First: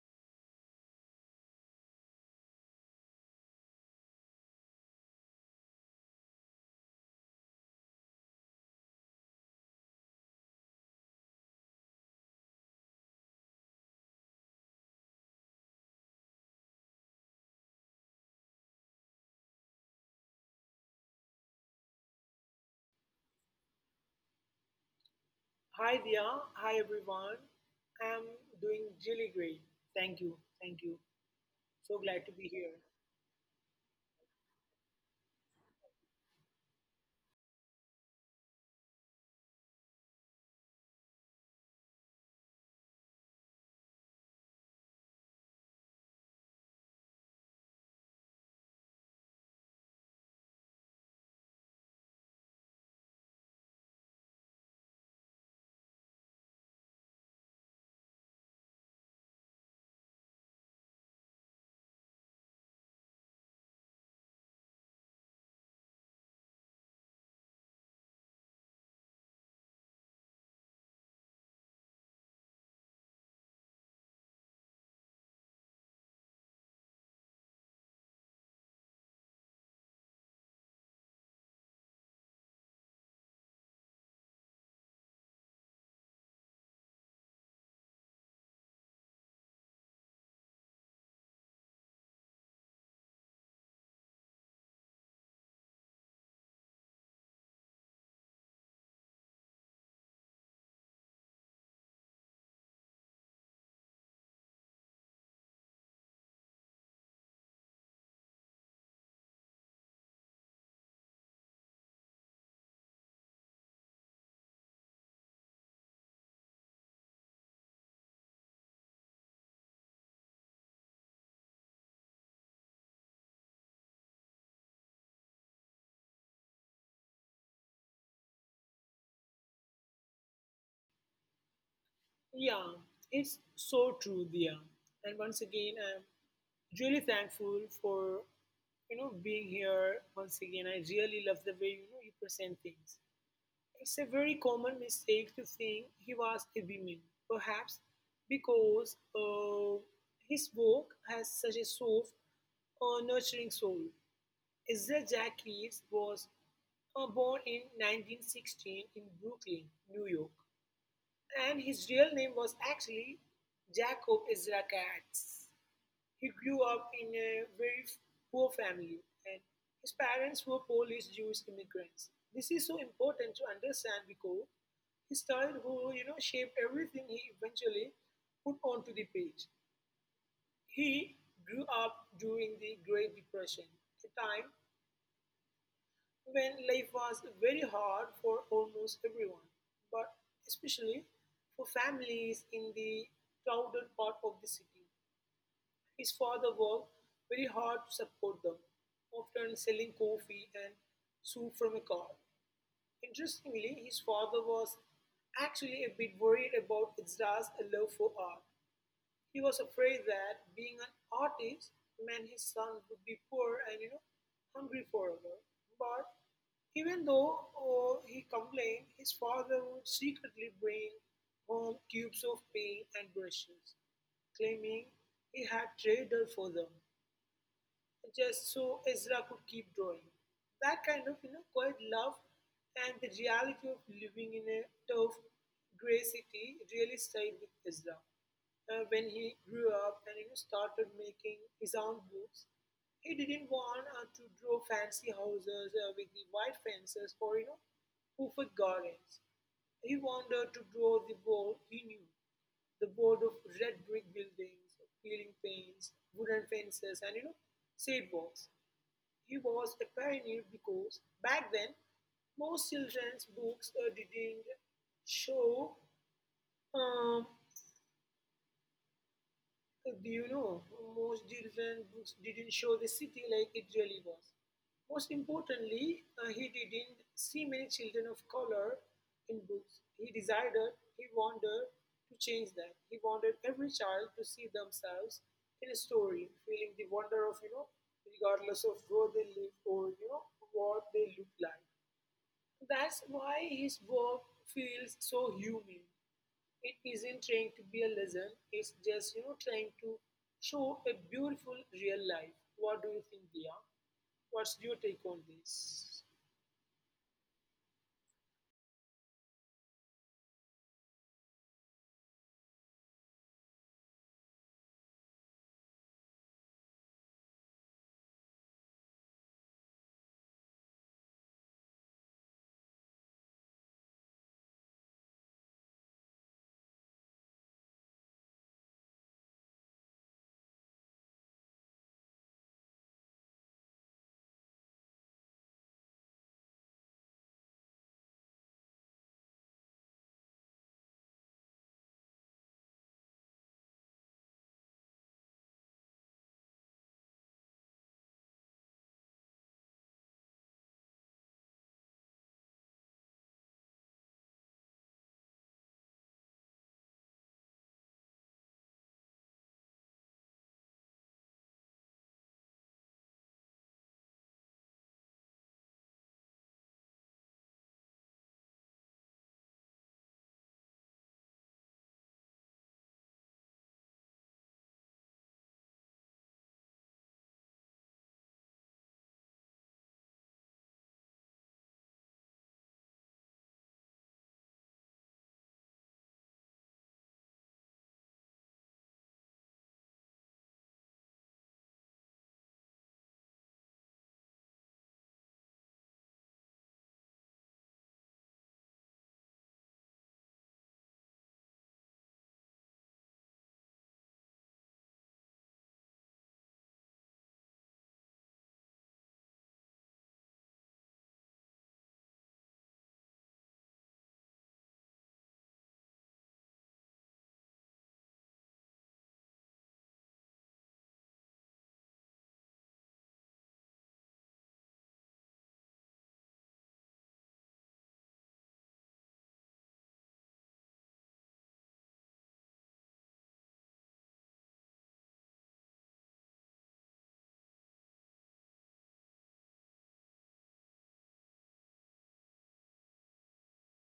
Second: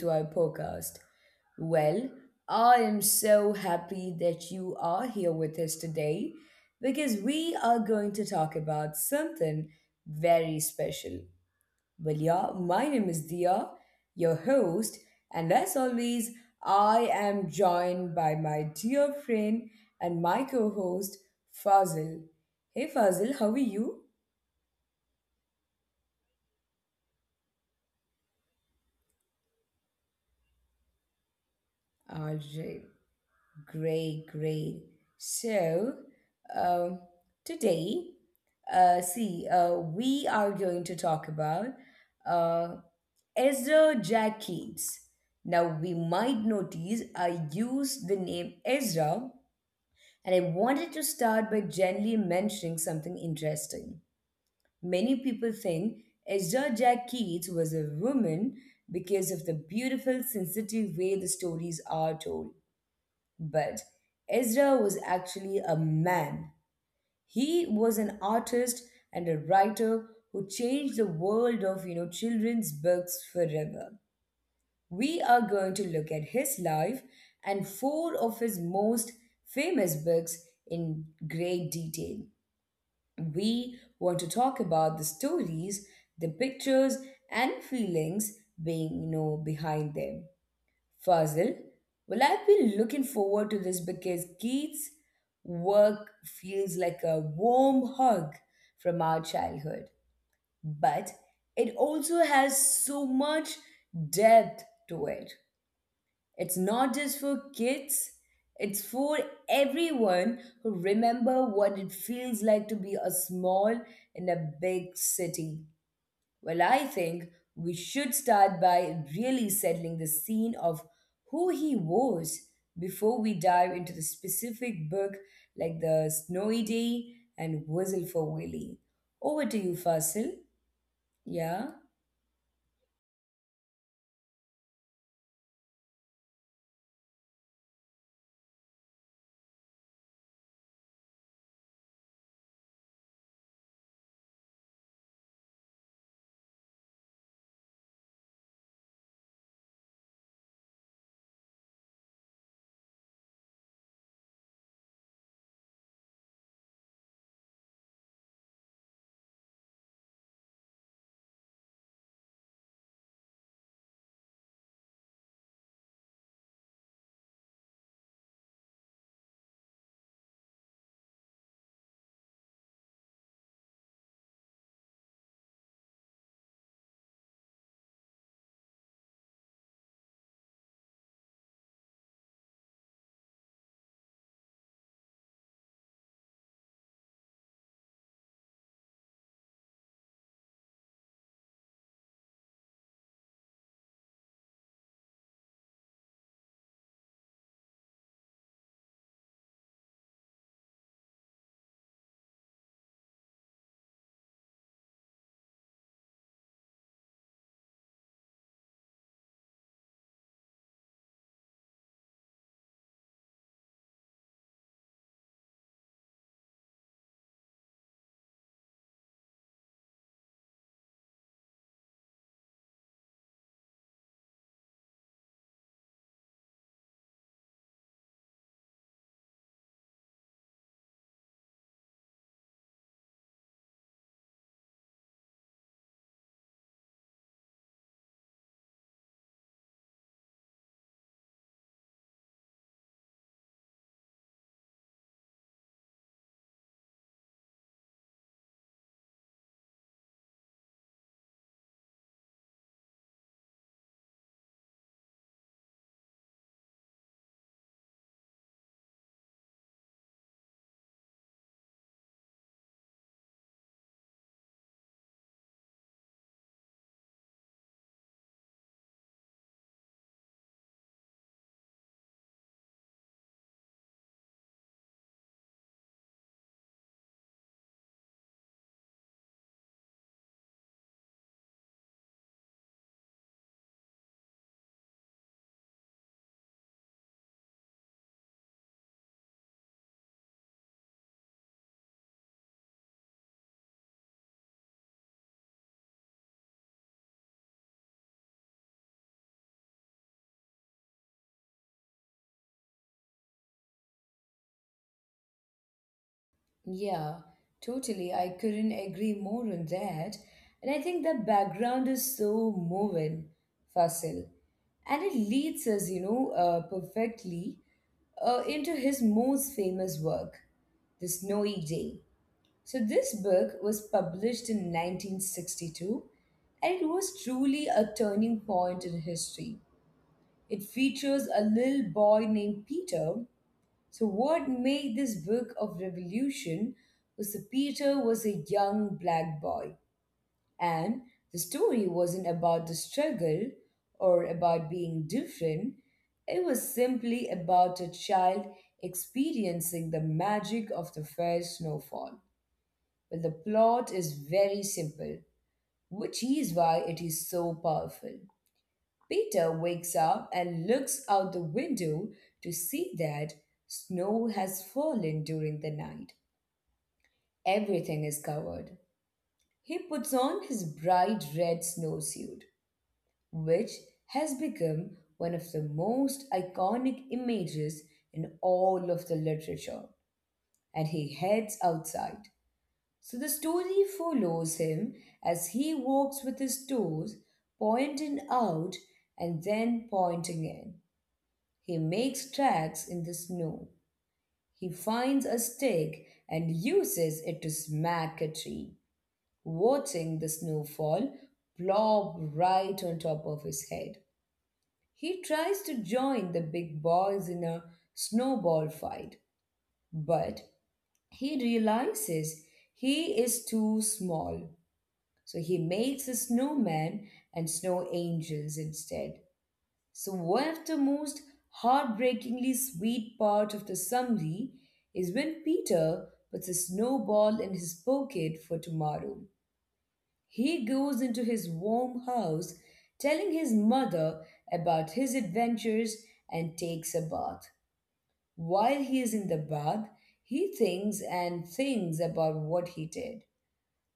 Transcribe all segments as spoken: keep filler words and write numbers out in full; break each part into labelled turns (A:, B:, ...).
A: to our podcast. Well, I am so happy that you are here with us today because we are going to talk about something very special. Well, yeah, my name is Dia, your host, and as always, I am joined by my dear friend and my co host, Fazil. Hey, Fazil, how are you?
B: Hi Dia, hi everyone. I'm doing really great. Thank you, thank you. So
A: All
B: glad to be here.
A: right. Great, great. So, um, Today, uh, see, uh, we are going to talk about uh, Ezra Jack Keats. Now, we might notice I used the name Ezra, and I wanted to start by gently mentioning something interesting. Many people think Ezra Jack Keats was a woman because of the beautiful, sensitive way the stories are told. But Ezra was actually a man. He was an artist and a writer who changed the world of you know children's books forever. We are going to look at his life and four of his most famous books in great detail. We want to talk about the stories, the pictures and feelings being you know behind them. Fazil, well, I've been looking forward to this because Keith's work feels like a warm hug from our childhood, but it also has so much depth to it. It's not just for kids, it's for everyone who remember what it feels like to be a small in a big city. Well, I think we should start by really settling the scene of who he was before we dive into the specific book like The Snowy Day and Whistle for Willie. Over to you, Fasil. Yeah?
B: Yeah, it's so true, Dia. And once again, I'm really thankful for you know being here once again. I really love the way you know you present things. It's a very common mistake to think he was a woman, perhaps because uh, his work has such a soft, uh, nurturing soul. Ezra Jack Reeves was uh, born in nineteen sixteen in Brooklyn, New York, and his real name was actually Jacob Ezra Katz. He grew up in a very poor family, and his parents were Polish Jewish immigrants. This is so important to understand because his childhood, you know, shaped everything he eventually put onto the page. He grew up during the Great Depression, a time when life was very hard for almost everyone, but especially for families in the crowded part of the city. His father worked very hard to support them, often selling coffee and soup from a car. Interestingly, his father was actually a bit worried about Ezra's love for art. He was afraid that being an artist meant his sons would be poor and you know hungry forever. But even though oh, he complained, his father would secretly bring home tubes of paint and brushes, claiming he had traded for them just so Ezra could keep drawing. That kind of you know quiet love and the reality of living in a tough grey city really stayed with Ezra. Uh, when he grew up and you know, started making his own books, he didn't want uh, to draw fancy houses uh, with the white fences or you know hoofed gardens. He wanted to draw the world he knew, the board of red brick buildings, peeling paints, wooden fences, and you know, sidewalks. He was a pioneer because back then most children's books uh, didn't show um, Do you know, most children books didn't show the city like it really was. Most importantly, uh, he didn't see many children of color in books. He decided, he wanted to change that. He wanted every child to see themselves in a story, feeling the wonder of, you know, regardless of where they live or, you know, what they look like. That's why his work feels so human. It isn't trying to be a lesson. It's just you know trying to show a beautiful real life. What do you think, Dia? What's your take on this?
A: Yeah, totally. I couldn't agree more on that. And I think the background is so moving, Fasil. And it leads us, you know, uh, perfectly uh, into his most famous work, The Snowy Day. So, this book was published in nineteen sixty-two and it was truly a turning point in history. It features a little boy named Peter. So, what made this book of revolution was that Peter was a young black boy, and the story wasn't about the struggle or about being different. It was simply about a child experiencing the magic of the first snowfall. Well, the plot is very simple, which is why it is so powerful. Peter wakes up and looks out the window to see that snow has fallen during the night. Everything is covered. He puts on his bright red snowsuit, which has become one of the most iconic images in all of the literature, and he heads outside. So the story follows him as he walks with his toes pointing out and then pointing in. He makes tracks in the snow. He finds a stick and uses it to smack a tree, watching the snowfall plop right on top of his head. He tries to join the big boys in a snowball fight, but he realizes he is too small. So he makes a snowman and snow angels instead. So, one of the most heartbreakingly sweet part of the summary is when Peter puts a snowball in his pocket for tomorrow. He goes into his warm house, telling his mother about his adventures, and takes a bath. While he is in the bath, he thinks and thinks about what he did.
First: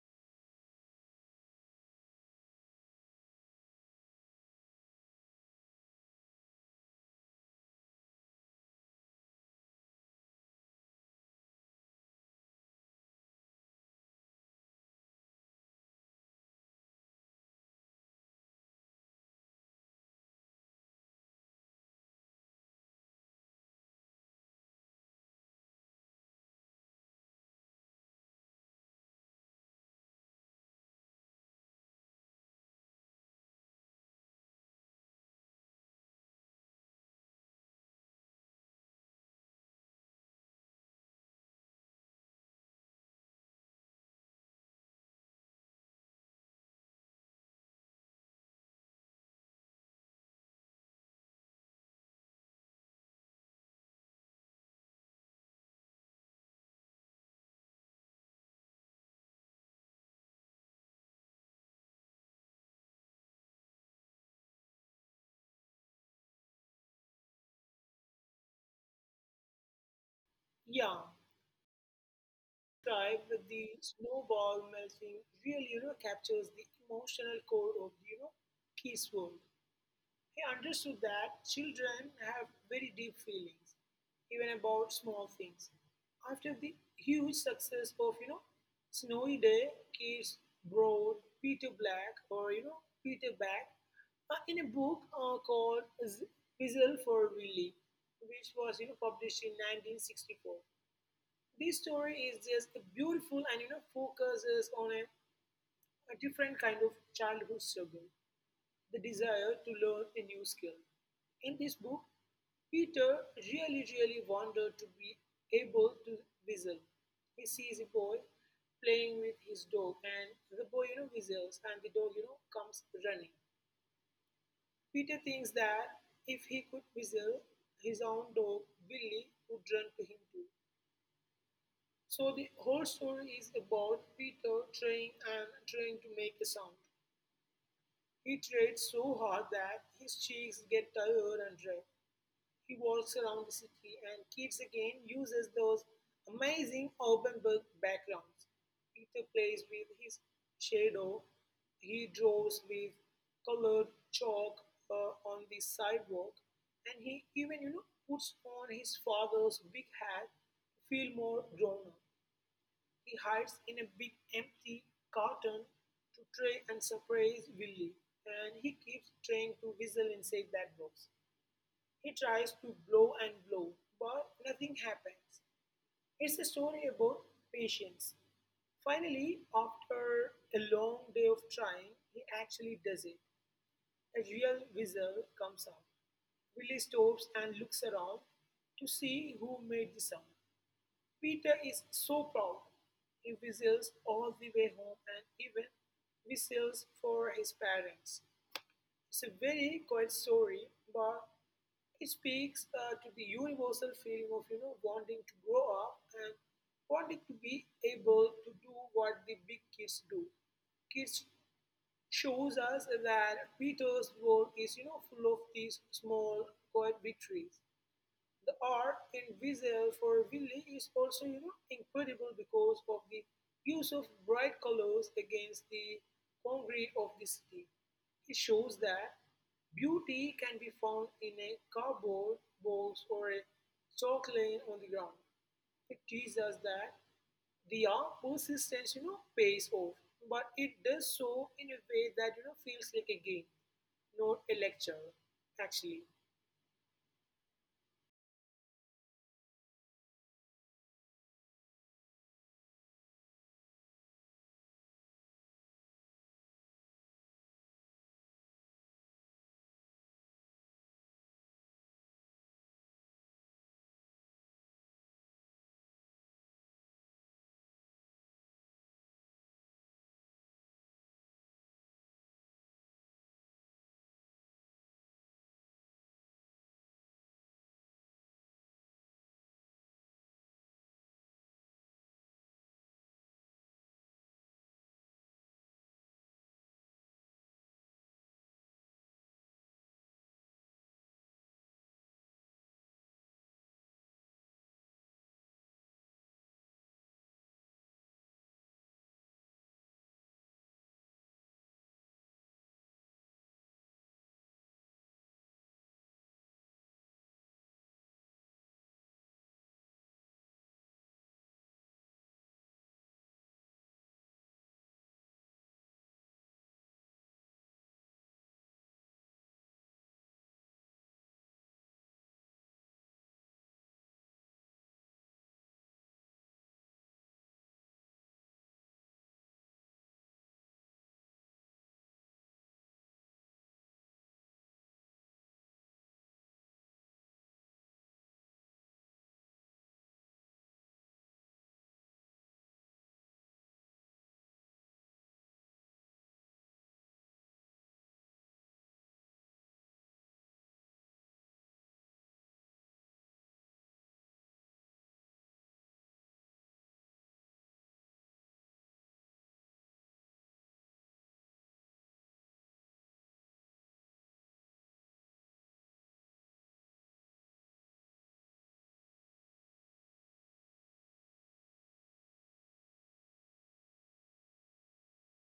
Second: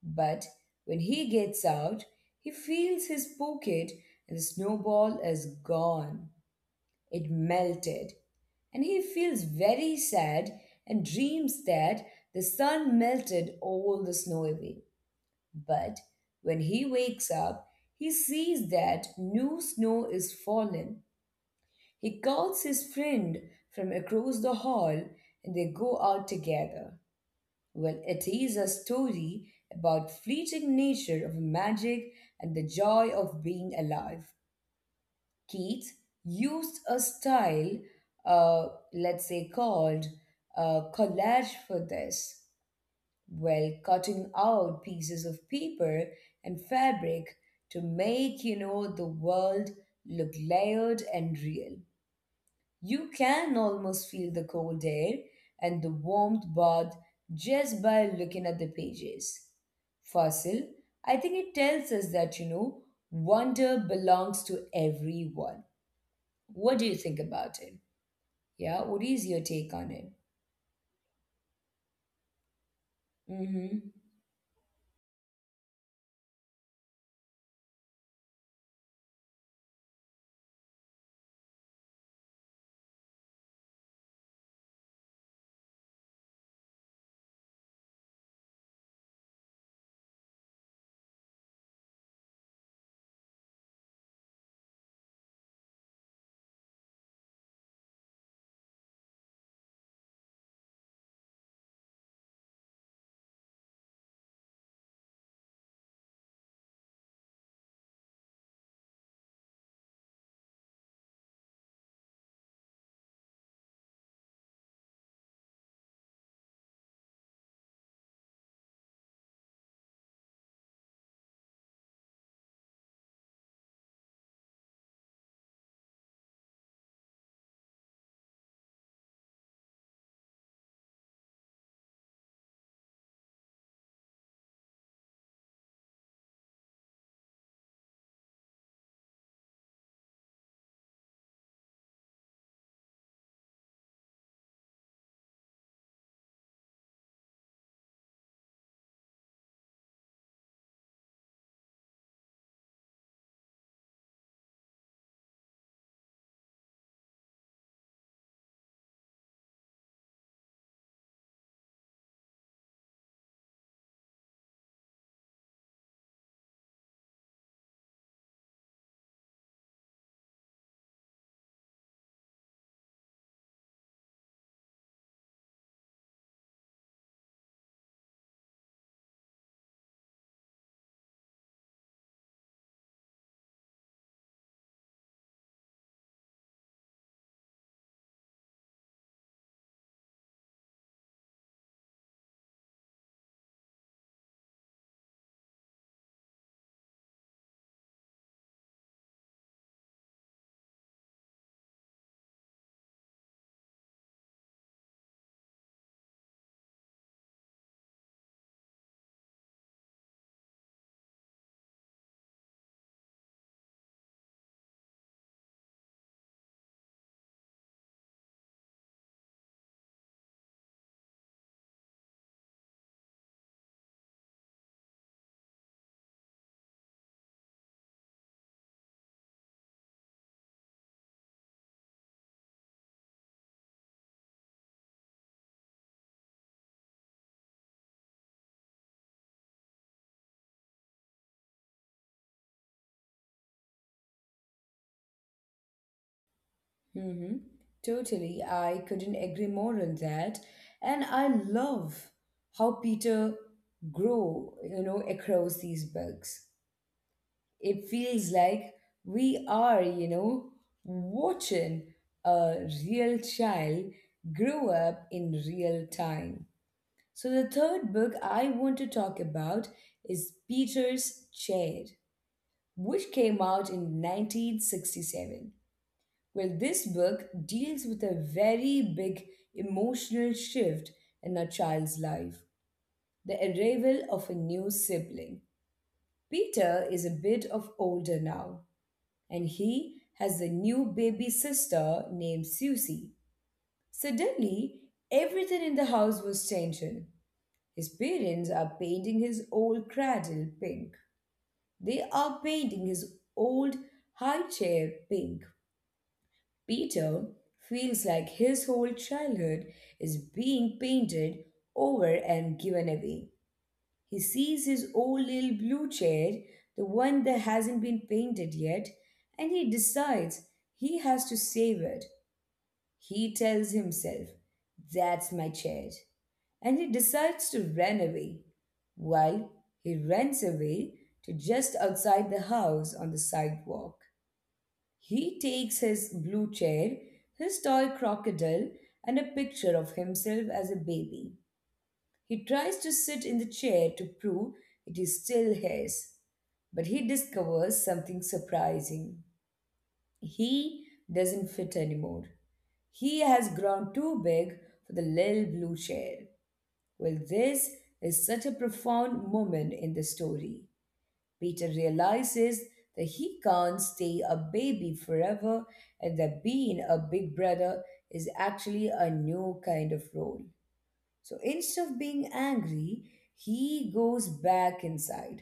A: But when he gets out, he feels his pocket and the snowball is gone. It melted, and he feels very sad and dreams that the sun melted all the snow away. But when he wakes up, he sees that new snow is fallen. He calls his friend from across the hall and they go out together. Well, it is a story about fleeting nature of magic and the joy of being alive. Keats used a style, uh, let's say, called uh, collage for this, while cutting out pieces of paper and fabric to make, you know, the world look layered and real. You can almost feel the cold air and the warmth bath just by looking at the pages. Fossil, I think it tells us that, you know, wonder belongs to everyone. What do you think about it? Yeah, what is your take on it?
B: Yeah, describe the
A: Mm-hmm.
B: snowball melting really you know captures the emotional core of the you know Kiss world. He understood that children have very deep feelings, even about small things. After the huge success of, you know, Snowy Day, Kids Broad, Peter Black, or, you know, Peter Back, uh, in a book uh, called Z- Whistle for Willie, which was, you know, published in nineteen sixty-four. This story is just beautiful and, you know, focuses on a, a different kind of childhood struggle, the desire to learn a new skill. In this book, Peter really, really wanted to be able to whistle. He sees a boy playing with his dog, and the boy, you know, whistles, and the dog, you know, comes running. Peter thinks that if he could whistle, his own dog, Billy, would run to him too. So the whole story is about Peter trying and trying to make a sound. He tried so hard that his cheeks get tired and red. He walks around the city, and keeps again uses those amazing Auburn backgrounds. Peter plays with his shadow, he draws with colored chalk uh, on the sidewalk, and he even you know puts on his father's big hat to feel more grown up. He hides in a big empty carton to try and surprise Willy, and he keeps trying to whistle inside that box. He tries to blow and blow, but nothing happens. It's a story about patience. Finally, after a long day of trying, he actually does it. A real wizard comes out. Willy stops and looks around to see who made the sound. Peter is so proud. He whistles all the way home and even whistles for his parents. It's a very quiet story, but it speaks uh, to the universal feeling of you know wanting to grow up and wanting to be able to do what the big kids do. Kids shows us that Peter's world is you know full of these small quiet victories. The art in Visual for Willy is also you know incredible because of the use of bright colors against the concrete of the city. It shows that beauty can be found in a cardboard box or a chalk line on the ground. It teaches us that the art persistence, you know, pays off, but it does so in a way that you know feels like a game, not a lecture. Actually,
A: Mm-hmm. Totally. I couldn't agree more on that. And I love how Peter grow, you know, across these books. It feels like we are, you know, watching a real child grow up in real time. So the third book I want to talk about is Peter's Chair, which came out in nineteen sixty-seven. Well, this book deals with a very big emotional shift in a child's life, the arrival of a new sibling. Peter is a bit of older now, and he has a new baby sister named Susie. Suddenly, everything in the house was changing. His parents are painting his old cradle pink. They are painting his old high chair pink. Peter feels like his whole childhood is being painted over and given away. He sees his old little blue chair, the one that hasn't been painted yet, and he decides he has to save it. He tells himself, "That's my chair." And he decides to run away. While he runs away to just outside the house on the sidewalk. He takes his blue chair, his toy crocodile, and a picture of himself as a baby. He tries to sit in the chair to prove it is still his, but he discovers something surprising. He doesn't fit anymore. He has grown too big for the little blue chair. Well, this is such a profound moment in the story. Peter realizes that he can't stay a baby forever and that being a big brother is actually a new kind of role. So instead of being angry, he goes back inside.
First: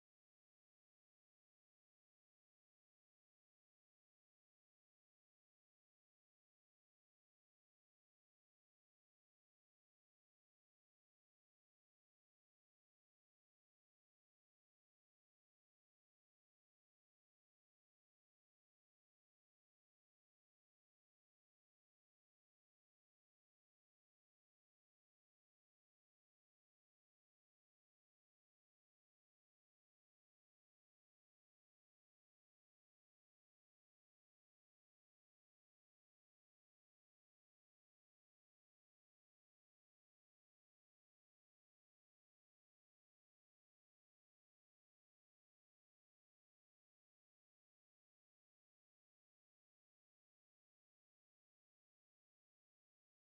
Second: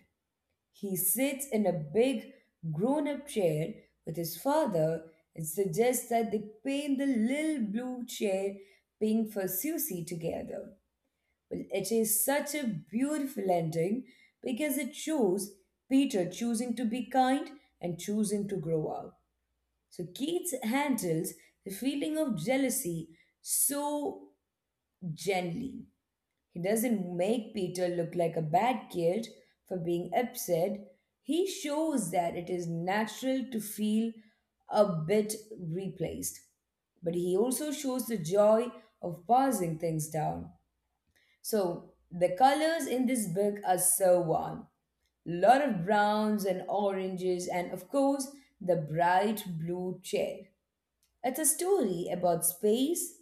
A: He sits in a big grown up chair with his father and suggests that they paint the little blue chair pink for Susie together. Well, it is such a beautiful ending because it shows Peter choosing to be kind and choosing to grow up. So Keats handles the feeling of jealousy so gently. He doesn't make Peter look like a bad kid for being upset. He shows that it is natural to feel a bit replaced, but he also shows the joy of passing things down. So the colors in this book are so warm. Lot of browns and oranges, and of course, the bright blue chair. It's a story about space,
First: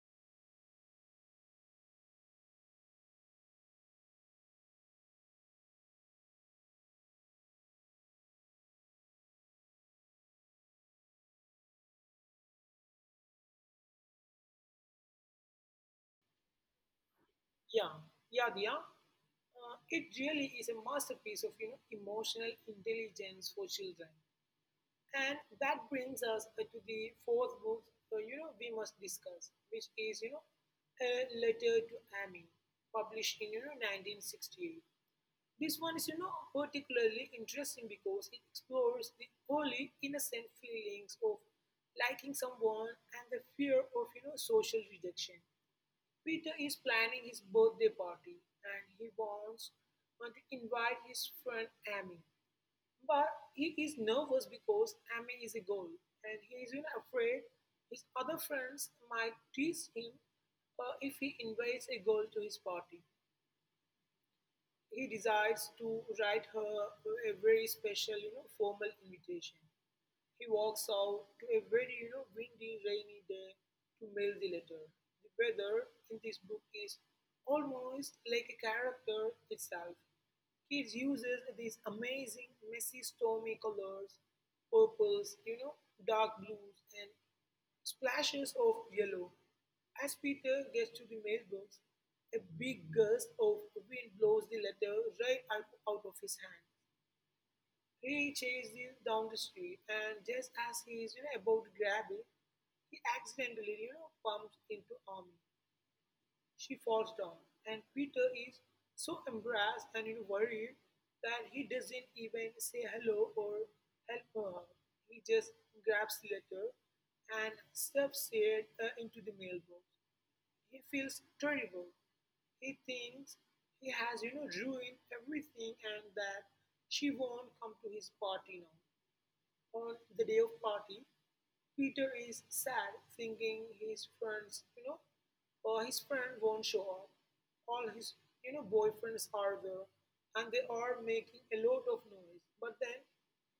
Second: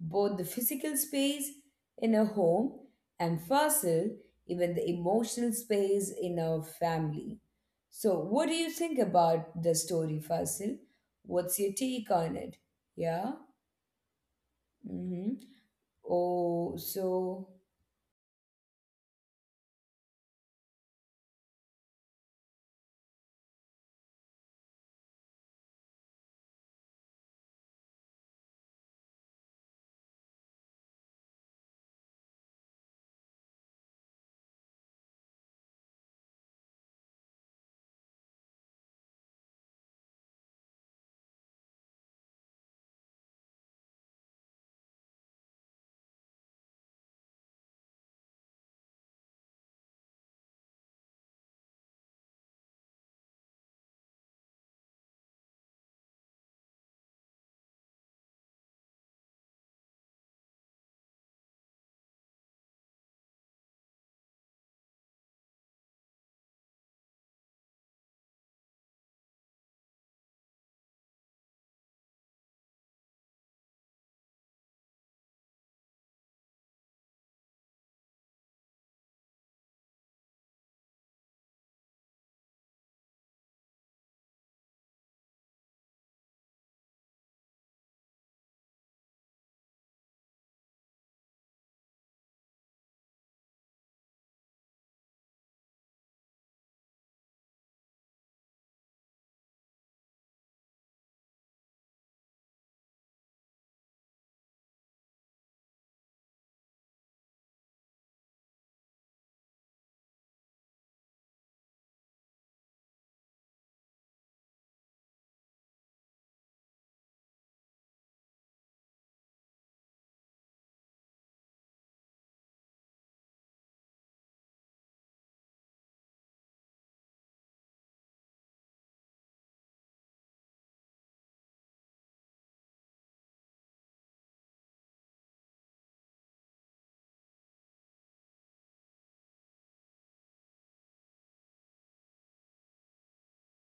A: both the physical space in a home and fossil, even the emotional space in a family. So, what do you think about the story, Fasil? What's your take on it? Yeah? Mm-hmm. Oh, so.
B: yeah, yeah, yeah. Uh, it really is a masterpiece of you know, emotional intelligence for children. And that brings us uh, to the fourth book, uh, you know, we must discuss, which is, you know, a letter to Amy, published in, you know, nineteen sixty-eight. This one is, you know, particularly interesting because it explores the early innocent feelings of liking someone and the fear of, you know, social rejection. Peter is planning his birthday party and he wants uh, to invite his friend Amy. But he is nervous because Amy is a girl and he is even afraid his other friends might tease him uh, if he invites a girl to his party. He decides to write her a very special, you know, formal invitation. He walks out to a very you know windy, rainy day to mail the letter. The weather in this book is almost like a character itself. Keats uses these amazing messy stormy colors, purples, you know, dark blues, and splashes of yellow. As Peter gets to the mailbox, a big gust of wind blows the letter right out, out of his hand. He chases you down the street, and just as he is you know, about to grab it, he accidentally you know, bumps into Army. She falls down, and Peter is so embarrassed and you know, worried that he doesn't even say hello or help her. He just grabs the letter and stuffs it uh, into the mailbox. He feels terrible. He thinks he has, you know, ruined everything and that she won't come to his party now. On the day of party, Peter is sad thinking his friends, you know, or his friend won't show up. All his, you know, boyfriends are there and they are making a lot of noise. But then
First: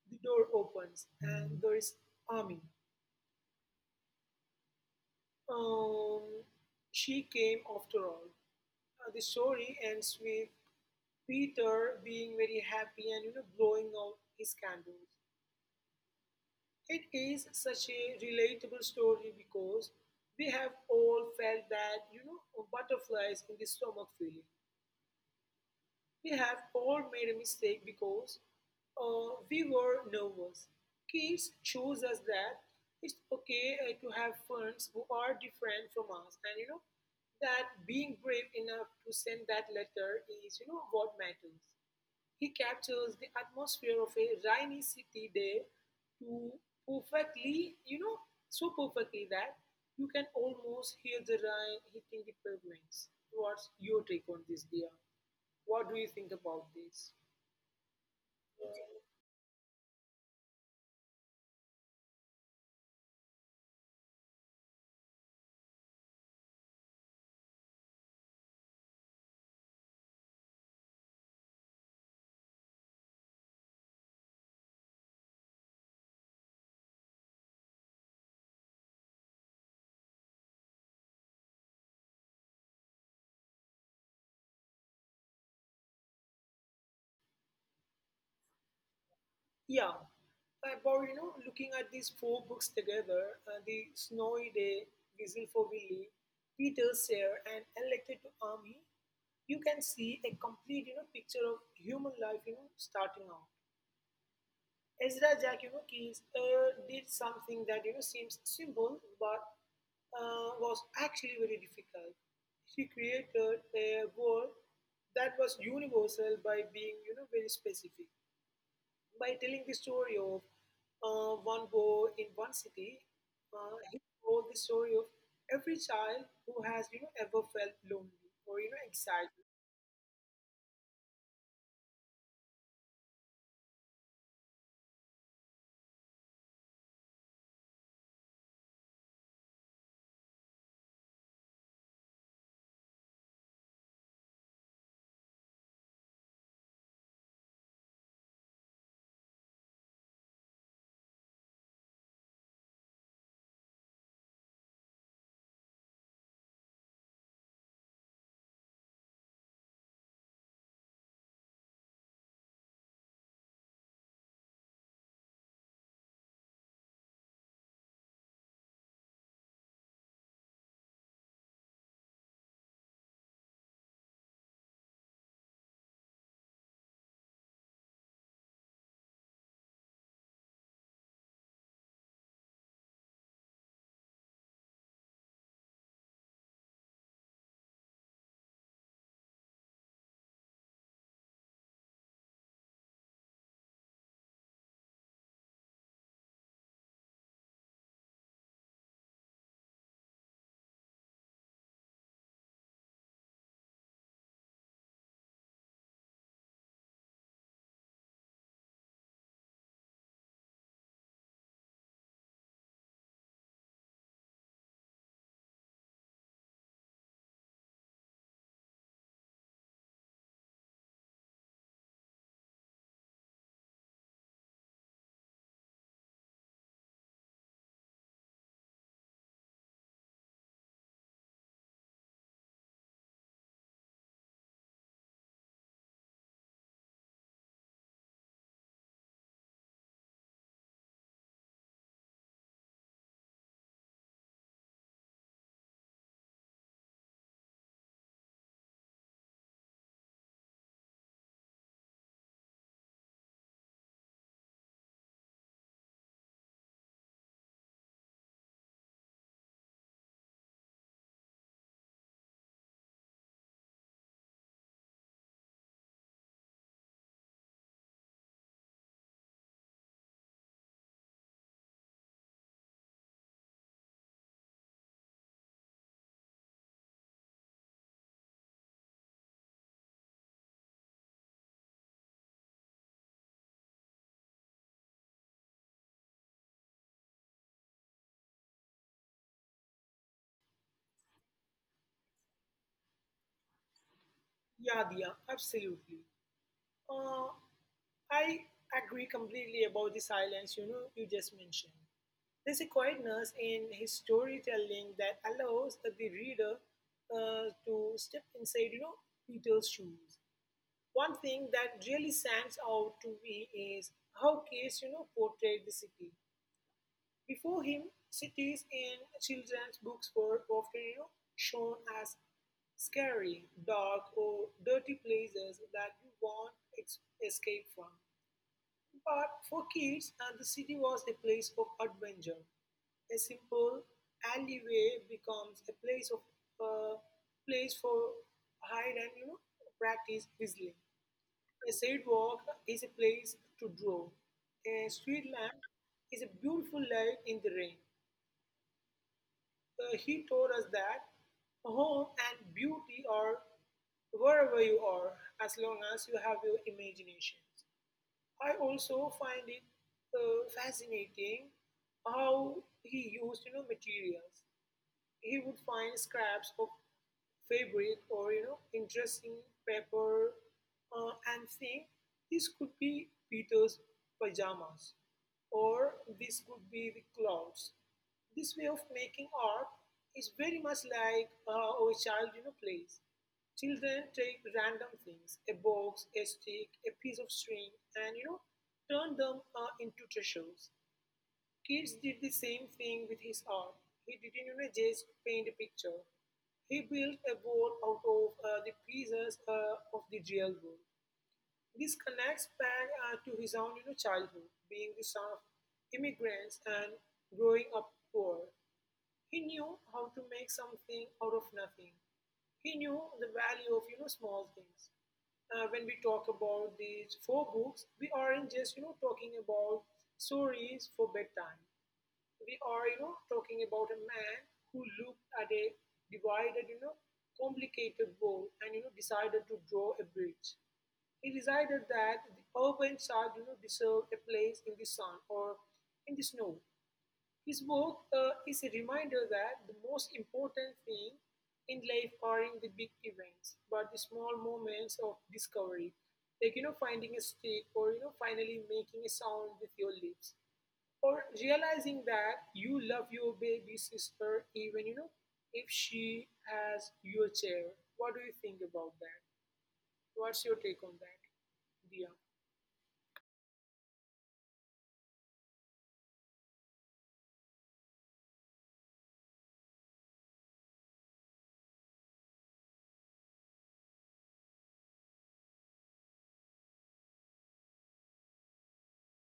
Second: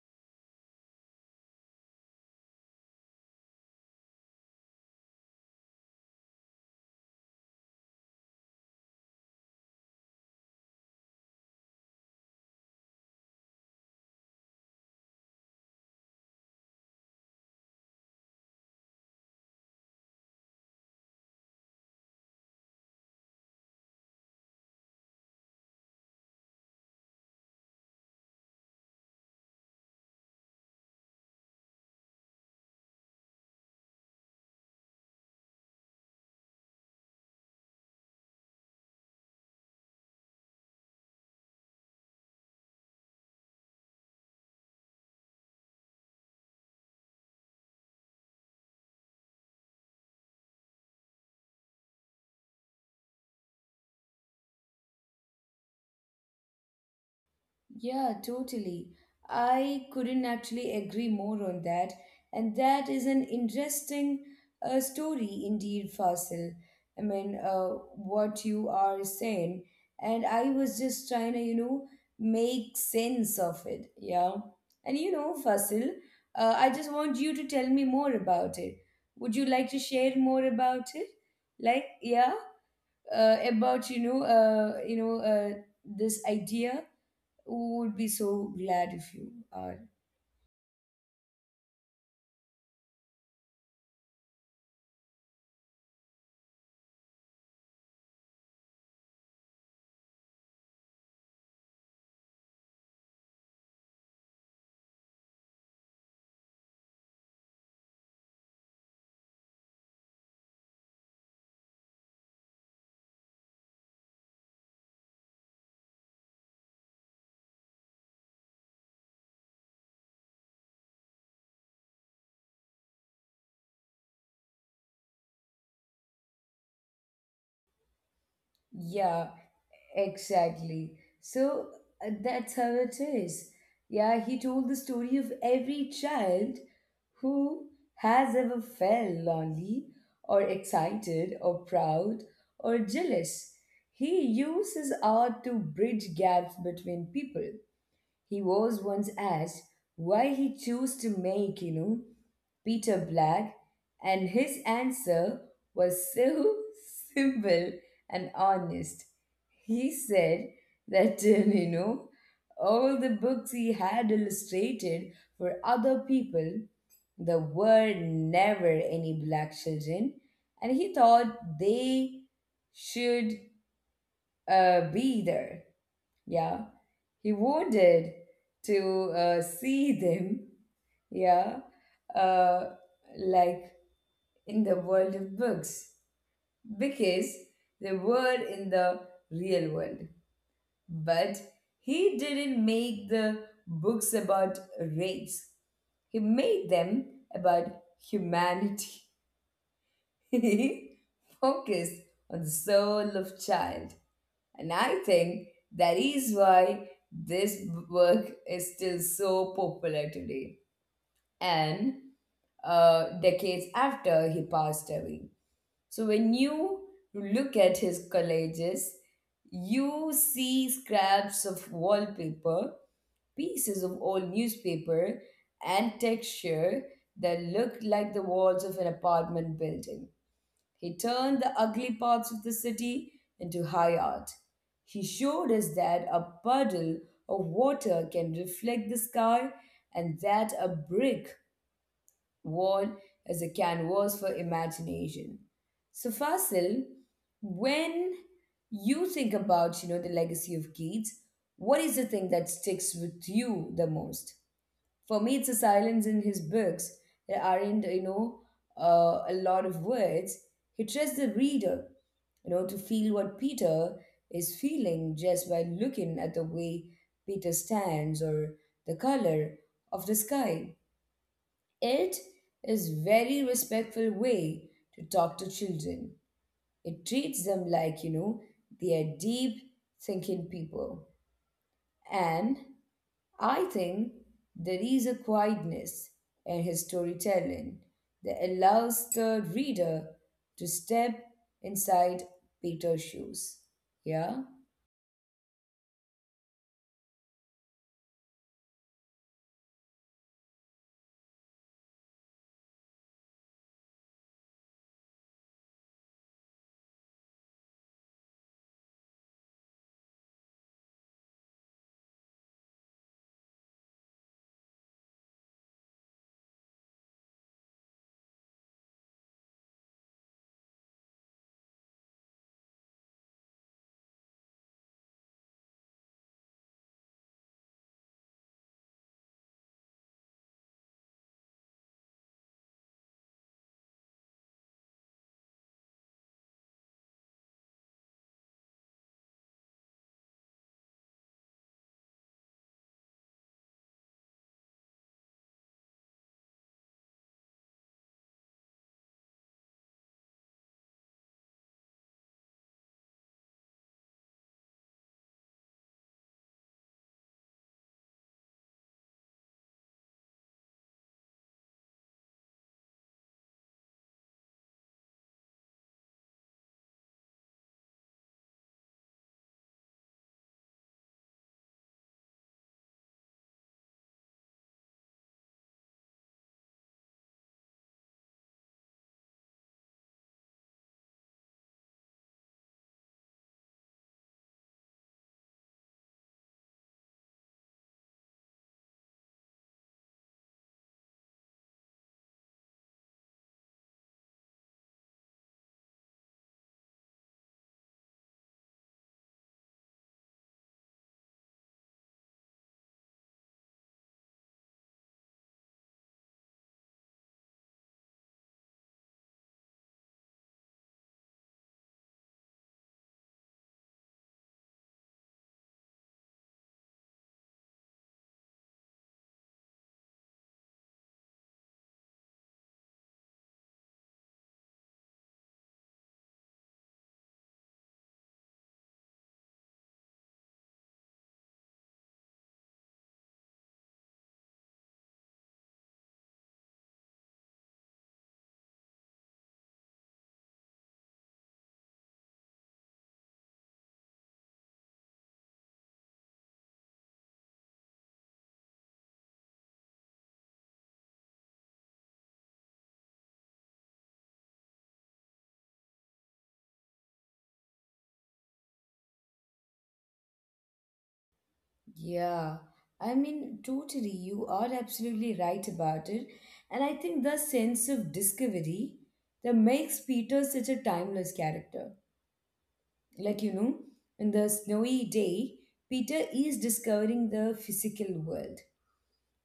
B: the door opens and there is Ami. Um, she came after all. Uh, the story ends with Peter being very happy and, you know, blowing out his candles. It is such a relatable story because we have all felt that, you know, butterflies in the stomach feeling. We have all made a mistake because uh, we were nervous. Kids shows us that it's okay uh, to have friends who are different from us. And, you know, that being brave enough to send that letter is, you know, what matters. He captures the atmosphere of a rainy city day to perfectly, you know, so perfectly that you can almost hear the rain hitting the pavements. What's your take on this, dear? What do you think about this?
A: Yeah, totally. I couldn't actually agree more on that. And that is an interesting uh, story indeed, Fasil. I mean, uh, what you are saying. And I was just trying to, you know, make sense of it. Yeah. And you know, Fasil, uh, I just want you to tell me more about it. Would you like to share more about it? Like, yeah, uh, about, you know, uh, you know, uh, this idea would be so glad if you are.
B: Yeah, about you know looking at these four books together, uh, the snowy day, whistle for Willie, Peter Sayre, and elected to army, you can see a complete you know picture of human life you know starting out. Ezra Jakimakis uh, did something that you know seems simple but uh, was actually very difficult. He created a world that was universal by being you know very specific, by telling the story of uh, one boy in one city. Uh, he told the story of every child who has you know ever felt lonely or you know
A: Yeah,
B: excited.
A: exactly. So uh, that's how it is. Yeah, he told the story of every child who has ever felt lonely or excited or proud or jealous. He uses art to bridge gaps between people. He was once asked why he chose to make, you know, Peter black, and his answer was so simple and honest. He said that, you know, all the books he had illustrated for other people, there were never any black children, and he thought they should uh, be there. Yeah, he wanted to uh, see them. Yeah, uh, like in the world of books because they were in the real world. But he didn't make the books about race, he made them about humanity. He focused on the soul of child. And I think that is why this work is still so popular today. And uh, decades after he passed away. So when you look at his collages, you see scraps of wallpaper, pieces of old newspaper, and texture that look like the walls of an apartment building. He turned the ugly parts of the city into high art. He showed us that a puddle of water can reflect the sky and that a brick wall is a canvas for imagination. So Fasil, when you think about, you know, the legacy of Keats, what is the thing that sticks with you the most? For me, it's the silence in his books. There aren't you know uh, a lot of words. He trusts the reader, you know to feel what Peter is feeling just by looking at the way Peter stands or the color of the sky. It is very respectful way to talk to children. It treats them like, you know they are deep thinking people. And I think there is a quietness in his storytelling that allows the reader to step inside Peter's shoes. Yeah?
B: Yeah, yeah, absolutely. Uh, I agree completely about the silence, you know, you just mentioned. There's a quietness in his storytelling that allows the reader uh, to step inside, you know, Peter's shoes. One thing that really stands out to me is how Case, you know, portrayed the city. Before him, cities in children's books were often, you know, shown as scary, dark, or dirty places that you want to escape from. But for kids, uh, the city was a place of adventure. A simple alleyway becomes a place of uh, place for hide and you know practice whistling. A sidewalk is a place to draw. A street lamp is a beautiful light in the rain. Uh, he taught us that home and beauty are wherever you are, as long as you have your imagination. I also find it uh, fascinating how he used you know materials. He would find scraps of fabric or you know interesting paper uh, and think this could be Peter's pajamas or this could be the clouds. This way of making art is very much like uh, how a child you know plays. Children take random things, a box, a stick, a piece of string, and you know turn them uh, into treasures. Keats did the same thing with his art. He didn't you know, just paint a picture. He built a world out of uh, the pieces uh, of the real world. This connects back uh, to his own you know, childhood, being the son of immigrants and growing up poor. He knew how to make something out of nothing. He knew the value of you know small things. Uh, when we talk about these four books, we aren't just you know talking about stories for bedtime. We are you know talking about a man who looked at a divided, you know complicated world and you know decided to draw a bridge. He decided that the urban child you know deserved a place in the sun or in the snow. His work uh, is a reminder that the most important thing in life are in the big events but the small moments of discovery, like you know finding a stick or you know finally making a sound with your lips or realizing that you love your baby sister, even you know if she has your chair. What do you think about that? What's your take on that, Dia?
A: Yeah. I mean, totally, you are absolutely right about it. And I think the sense of discovery that makes Peter such a timeless character. Like, you know, in the snowy day, Peter is discovering the physical world.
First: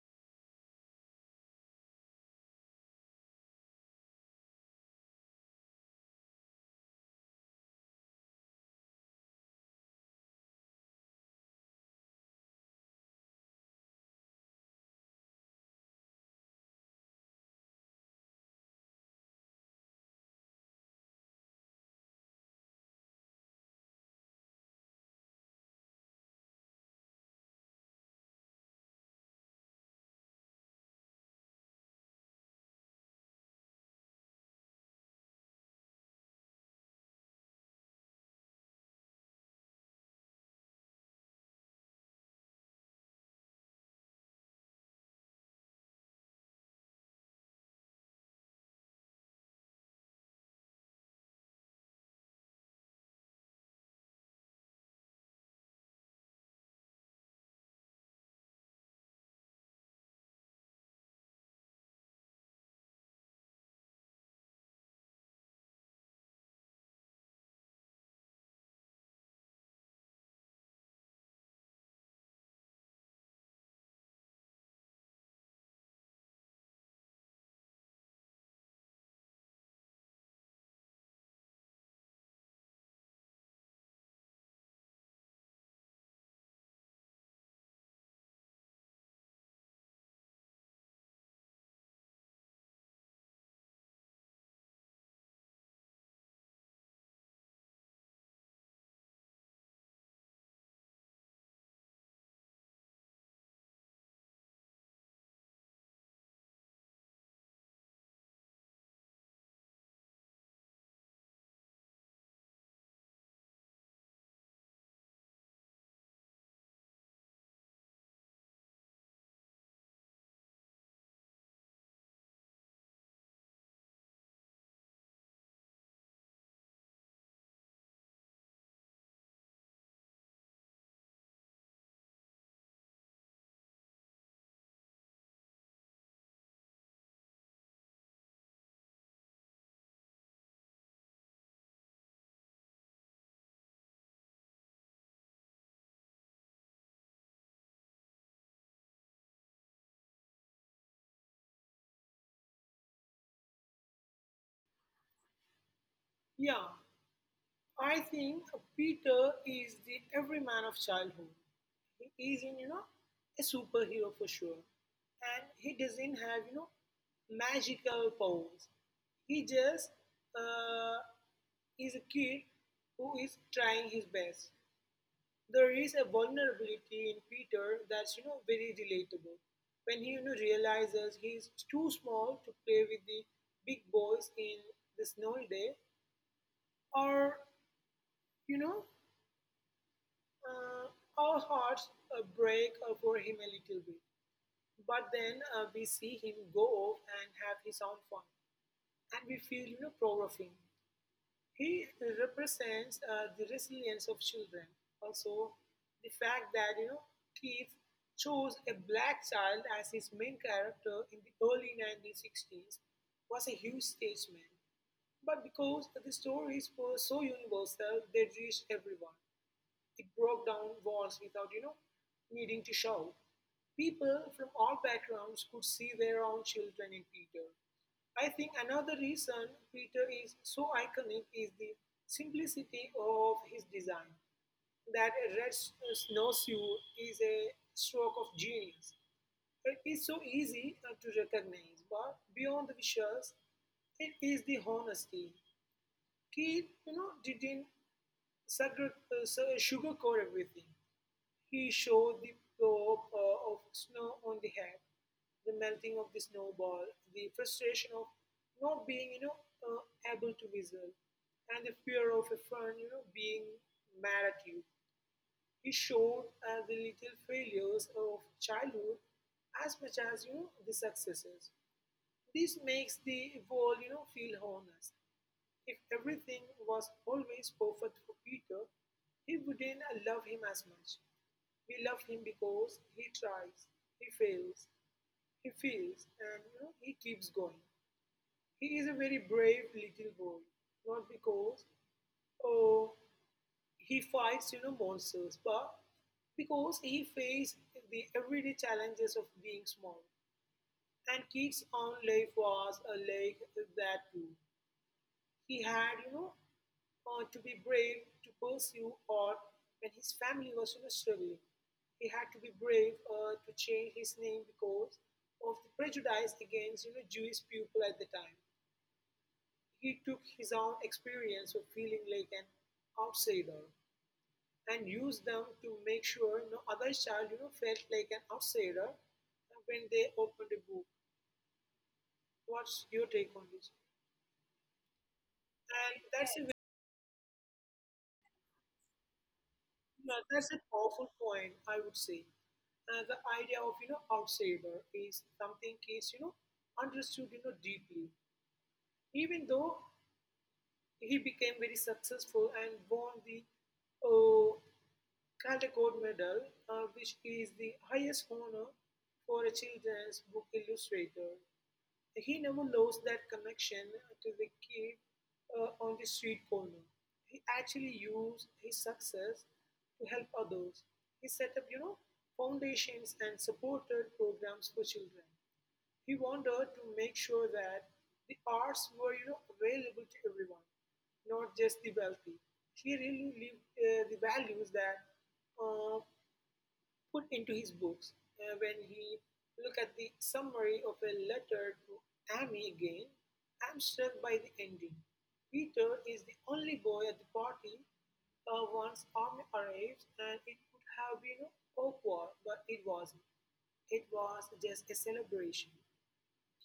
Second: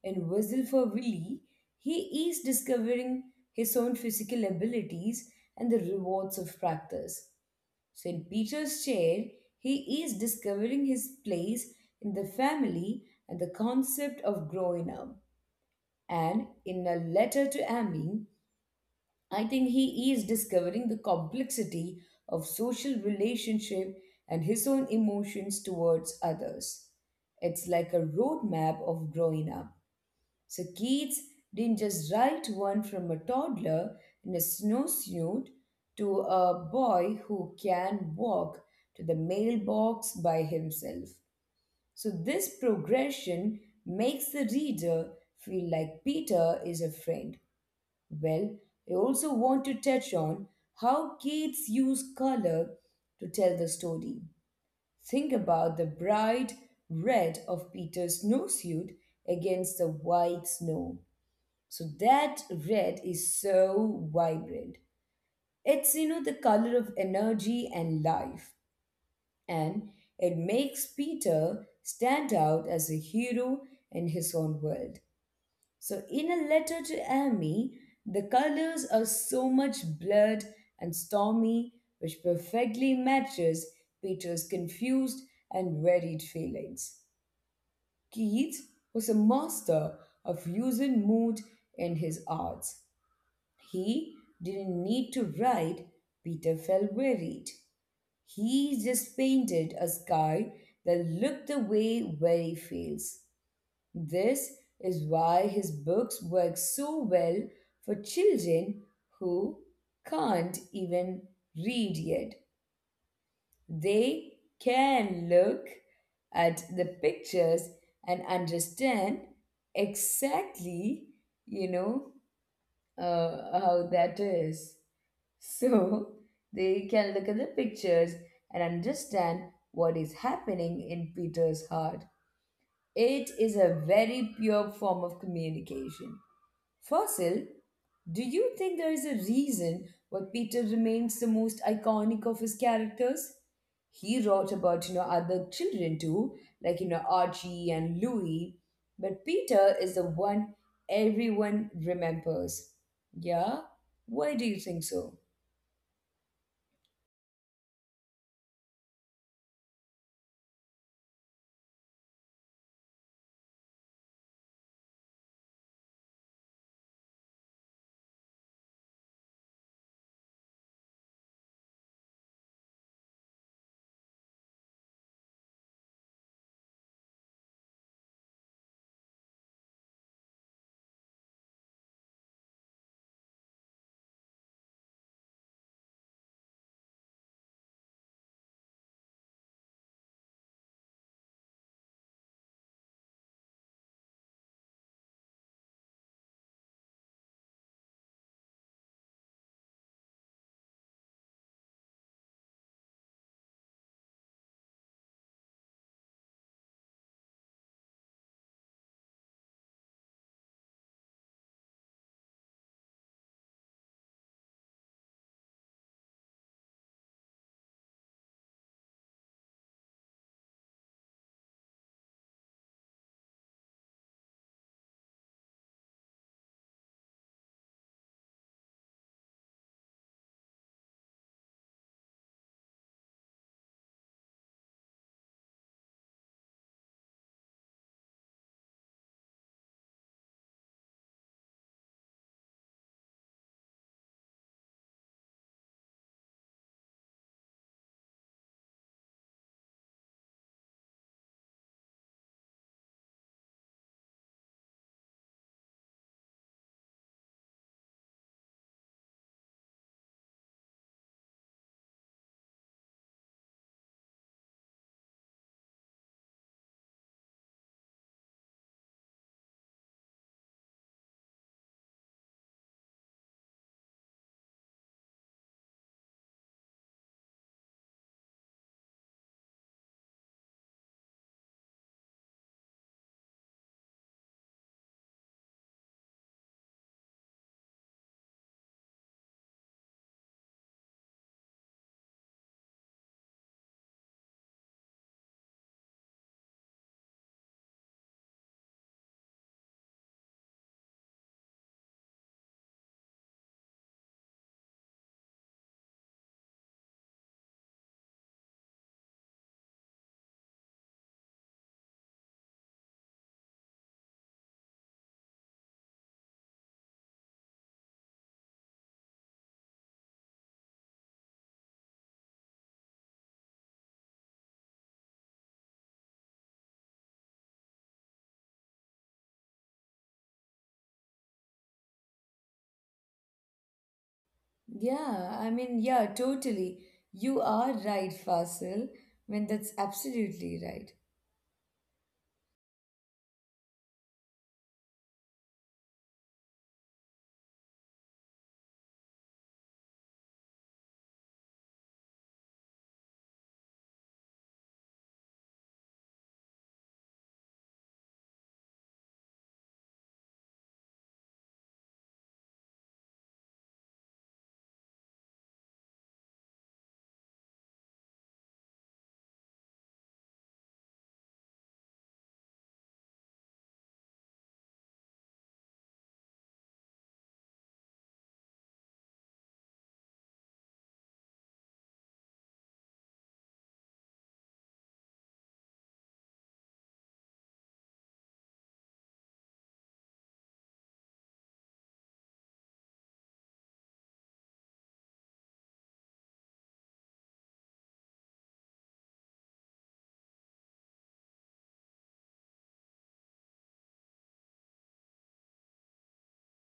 A: In Whistle for Willie, he is discovering his own physical abilities and the rewards of practice. So in Peter's chair, he is discovering his place in the family and the concept of growing up. And in a letter to Amy, I think he is discovering the complexity of social relationship and his own emotions towards others. It's like a roadmap of growing up. So Keats didn't just write one from a toddler in a snowsuit to a boy who can walk to the mailbox by himself. So this progression makes the reader feel like Peter is a friend. Well, I also want to touch on how Keats used color to tell the story. Think about the bright red of Peter's snowsuit against the white snow. So that red is so vibrant. It's, you know, the color of energy and life. And it makes Peter stand out as a hero in his own world. So, in a letter to Amy, the colors are so much blurred and stormy, which perfectly matches Peter's confused and varied feelings. Keats was a master of using mood in his art. He didn't need to ride, Peter felt worried. He just painted a sky that looked the way where he feels. This is why his books work so well for children who can't even read yet. They can look at the pictures and understand exactly, you know, uh, how that is. So they can look at the pictures and understand what is happening in Peter's heart. It is a very pure form of communication. Fossil, do you think there is a reason why Peter remains the most iconic of his characters? He wrote about, you know, other children too, like, you know, Archie and Louis, but Peter is the one everyone remembers. Yeah? Why do you think so?
B: Yeah, i think peter is the everyman of childhood. He is in you know a superhero for sure, and he doesn't have you know magical powers. He just uh, is a kid who is trying his best. There is a vulnerability in Peter that's you know very relatable. When he you know realizes he's too small to play with the big boys in the snowy day, or you know, uh, our hearts uh, break uh, for him a little bit. But then uh, we see him go off and have his own fun, and we feel you know proud of him. He represents uh, the resilience of children. Also, the fact that you know Keith chose a black child as his main character in the early nineteen sixties was a huge statement. But because the stories were so universal, they reached everyone. It broke down walls without, you know, needing to shout. People from all backgrounds could see their own children in Peter. I think another reason Peter is so iconic is the simplicity of his design. That a red s- uh, snowsuit is a stroke of genius. It is so easy uh, to recognize, but beyond the visuals, it is the honesty. Keith, you know, didn't uh, sugarcoat everything. He showed the probe uh, of snow on the head, the melting of the snowball, the frustration of not being, you know, uh, able to whistle, and the fear of a friend, you know, being mad at you. He showed uh, the little failures of childhood as much as you know the successes. This makes the world, you know, feel honest. If everything was always perfect for Peter, he wouldn't love him as much. We love him because he tries, he fails, he feels, and you know he keeps going. He is a very brave little boy, not because, oh, he fights you know monsters, but because he faced the everyday challenges of being small. And kids on life was a lake that too. He had, you know, uh, to be brave to pursue art when his family was you know, struggling. He had to be brave uh, to change his name because of the prejudice against you know, Jewish people at the time. He took his own experience of feeling like an outsider and used them to make sure no other child you know, felt like an outsider when they opened a book. What's your take on this?
A: Yeah, I mean,
B: And
A: yeah,
B: that's a
A: totally. You are right, Fasil. I mean, that's
B: Yeah, that's
A: absolutely
B: a
A: right.
B: powerful point, I would say. Uh, the idea of you know outsider is something is you know understood you know deeply. Even though he became very successful and won the uh, Calder Gold Medal, uh, which is the highest honor for a children's book illustrator. He never lost that connection to the kid uh, on the street corner. He actually used his success to help others. He set up, you know, foundations and supported programs for children. He wanted to make sure that the arts were, you know, available to everyone, not just the wealthy. He really lived uh, the values that uh, put into his books. Uh, When he look at the summary of a letter to Amy again, I am struck by the ending. Peter is the only boy at the party uh, once Amy arrives, and it would have been awkward, but it wasn't. It was just a celebration.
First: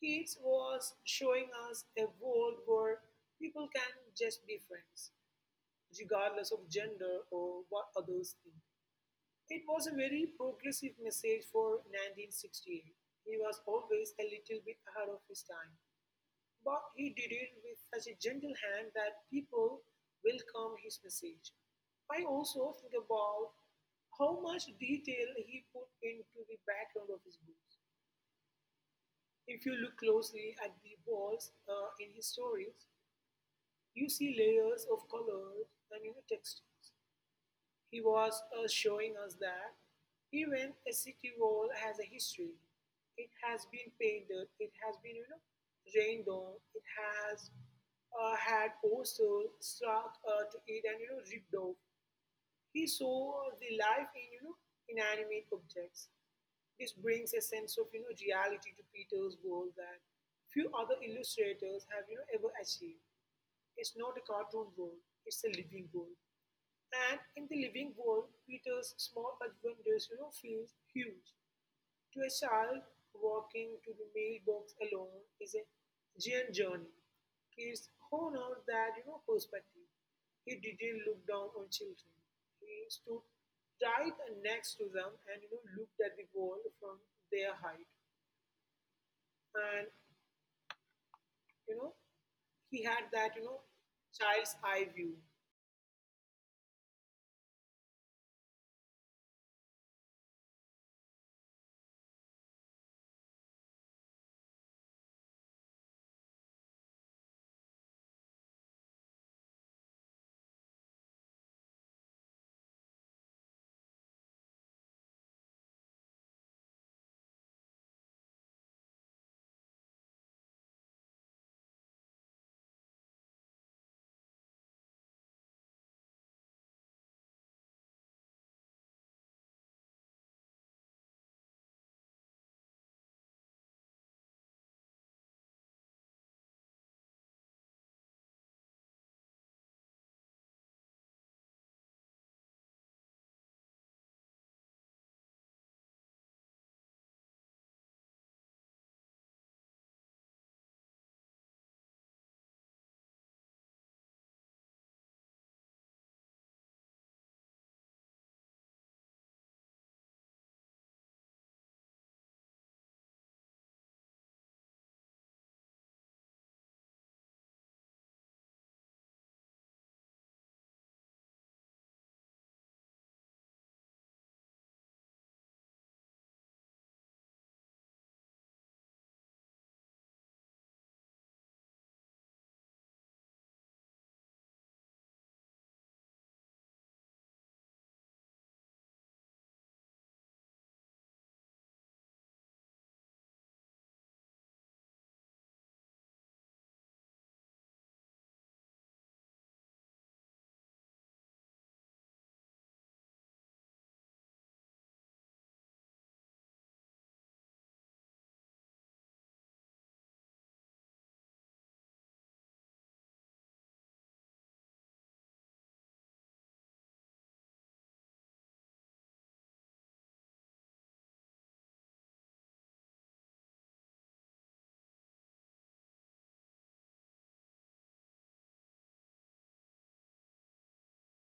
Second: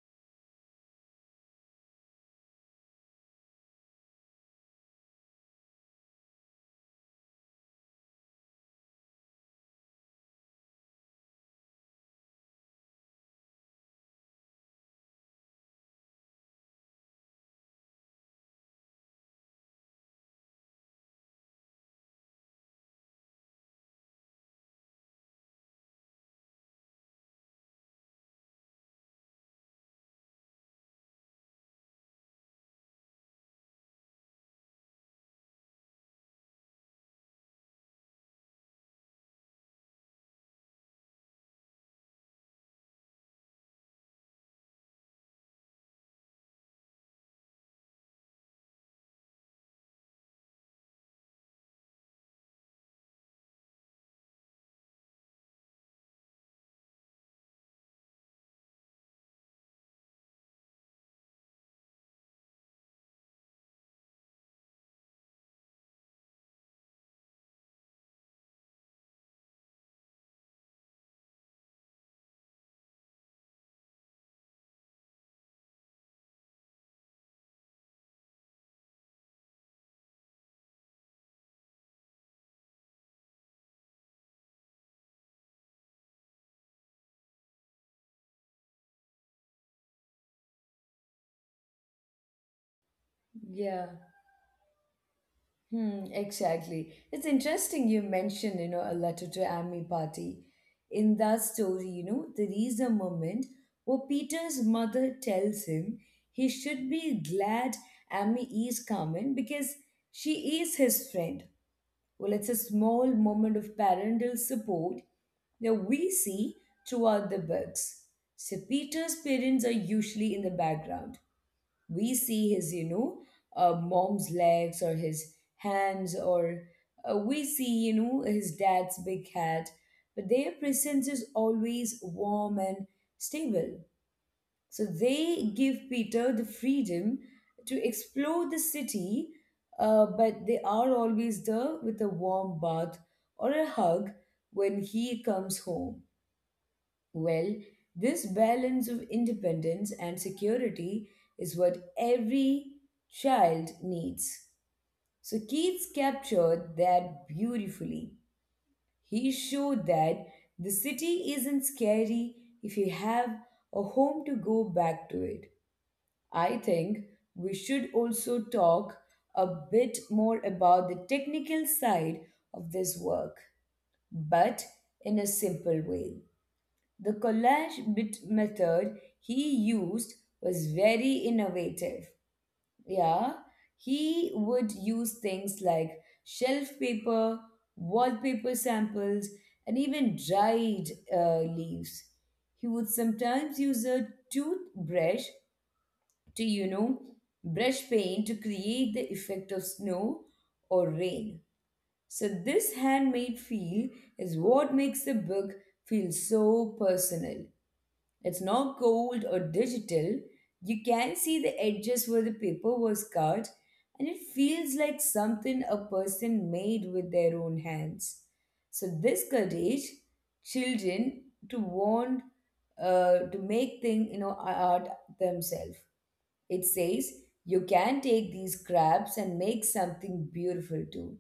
B: Keats was showing us a world where people can just be friends, regardless of gender or what others think. It was a very progressive message for nineteen sixty-eight. He was always a little bit ahead of his time, but he did it with such a gentle hand that people welcomed his message. I also think about how much detail he put into the background of his books. If you look closely at the walls uh, in his stories, you see layers of colors and you know, textures. He was uh, showing us that even a city wall has a history. It has been painted, it has been, you know, rained on, it has uh, had also struck uh, to it and, you know, ripped off. He saw the life in, you know, inanimate objects. This brings a sense of, you know, reality to Peter's world that few other illustrators have, you know, ever achieved. It's not a cartoon world, it's a living world. And in the living world, Peter's small adventures, you know, feels huge. To a child, walking to the mailbox alone is a giant journey. Kids honor that, you know, perspective. He didn't look down on children. He stood right next to them and, you know, looked at the world from their height. And, you know, he had that, you know,
A: Yeah,
B: child's eye view.
A: hmm, exactly. It's interesting you mentioned, you know, a letter to Ami Party. In that story, you know, there is a moment where Peter's mother tells him he should be glad Ami is coming because she is his friend. Well, it's a small moment of parental support that we see throughout the books. So Peter's parents are usually in the background. We see his, you know, uh, mom's legs or his hands, or uh, we see, you know, his dad's big hat. But their presence is always warm and stable. So they give Peter the freedom to explore the city, uh, but they are always there with a warm bath or a hug when he comes home. Well, this balance of independence and security is what every child needs. So Keats captured that beautifully. He showed that the city isn't scary if you have a home to go back to it. I think we should also talk a bit more about the technical side of this work, but in a simple way. The collage bit method he used was very innovative. Yeah, he would use things like shelf paper, wallpaper samples, and even dried uh, leaves. He would sometimes use a toothbrush to, you know, brush paint to create the effect of snow or rain. So this handmade feel is what makes the book feel so personal. It's not cold or digital. You can see the edges where the paper was cut, and it feels like something a person made with their own hands. So this courage children to want uh, to make thing, you know, art themselves. It says you can take these crabs and make something beautiful too.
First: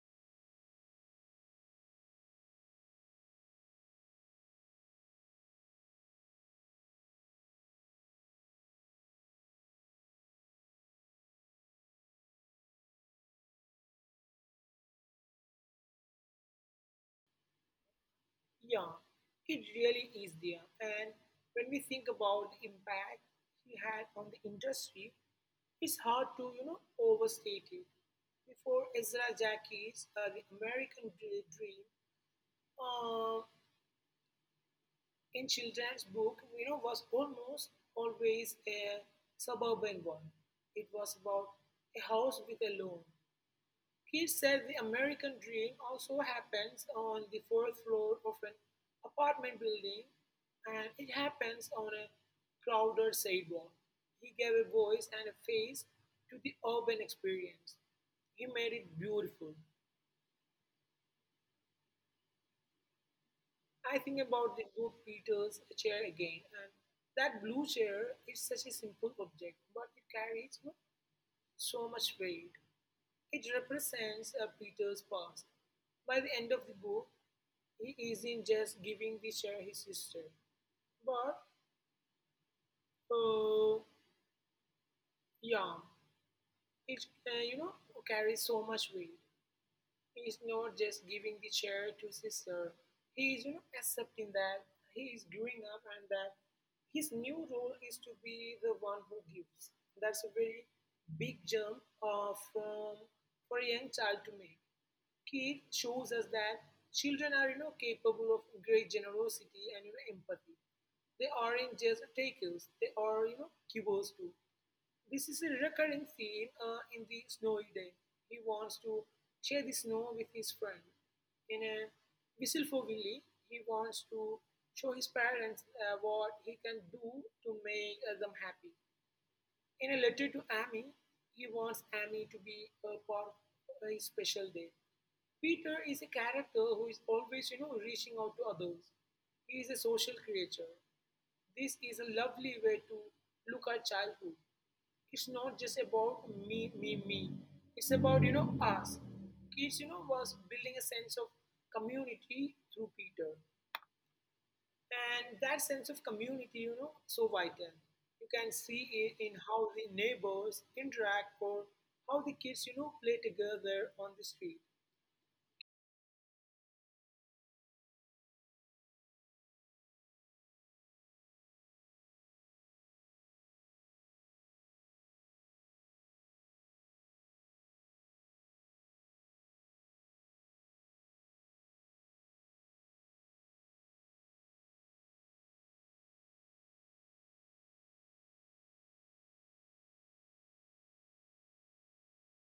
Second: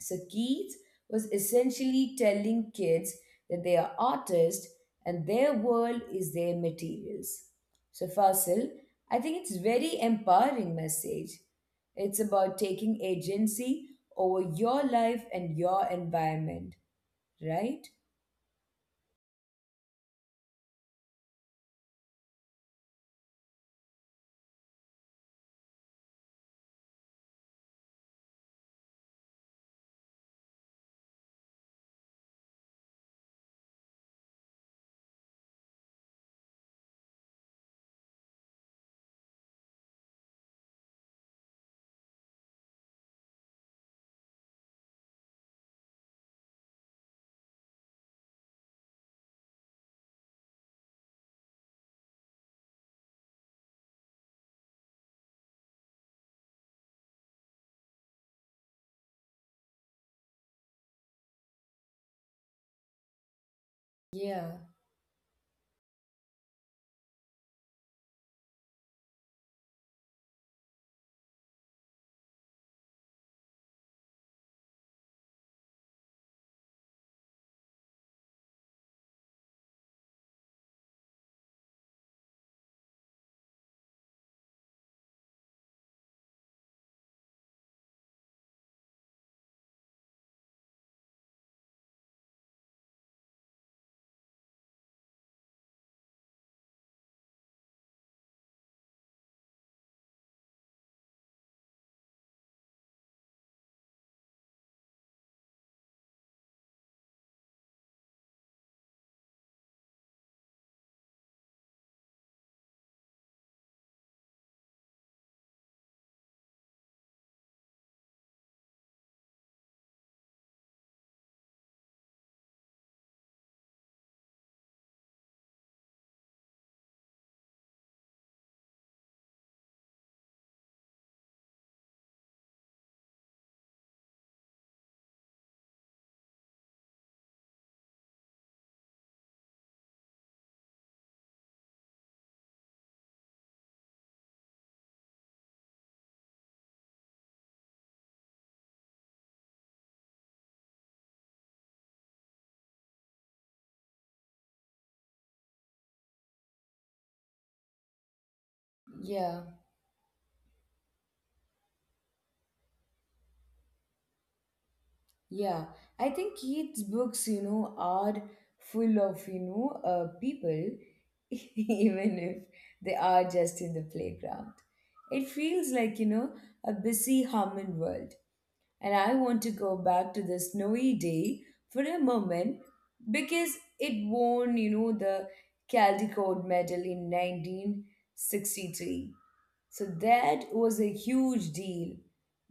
A: So Keats was essentially telling kids that they are artists and their world is their materials. So Fasil, I think it's very empowering message. It's about taking agency over your life and your environment, right?
B: Yeah, it really is there. And when we think about the impact he had on the industry, it's hard to, you know, overstate it. Before Ezra Jackie's uh, The American Dr- Dream uh, in children's book, you know, was almost always a suburban one. It was about a house with a lawn. He said the American dream also happens on the fourth floor of an apartment building and it happens on a crowded sidewalk. He gave a voice and a face to the urban experience. He made it beautiful. I think
A: Yeah,
B: about the Blue Peter's chair again, and that blue chair is such a simple object, but it carries you know, so much weight. It represents uh, Peter's past. By the end of the book, he isn't just giving the chair his sister, but uh, yeah, it uh, you know carries so much weight. He is not just giving the chair to his sister. He is you know accepting that he is growing up and that his new role is to be the one who gives. That's a very big jump uh, from for a young child to make. Keith shows us that children are, you know, capable of great generosity and you know, empathy. They aren't just takers; they are, you know, givers too. This is a recurring theme uh, in the snowy day. He wants to share the snow with his friend. In a whistle for Willie, he wants to show his parents uh, what he can do to make uh, them happy. In a letter to Amy, he wants Amy to be a part of his special day. Peter is a character who is always, you know, reaching out to others. He is a social creature. This is a lovely way to look at childhood. It's not just about me, me, me. It's about, you know, us. Kids, you know, was building a sense of community through Peter. And that sense of community, you know, so vital. You can see it in
A: yeah.
B: how the neighbors interact or how the kids, you know, play together on the street.
A: Yeah, I think kids' books, you know, are full of, you know, uh, people, even if they are just in the playground. It feels like, you know, a busy, humming world. And I want to go back to the snowy day for a moment because it won, you know, the Caldecott Medal in nineteen sixty-three. So that was a huge deal.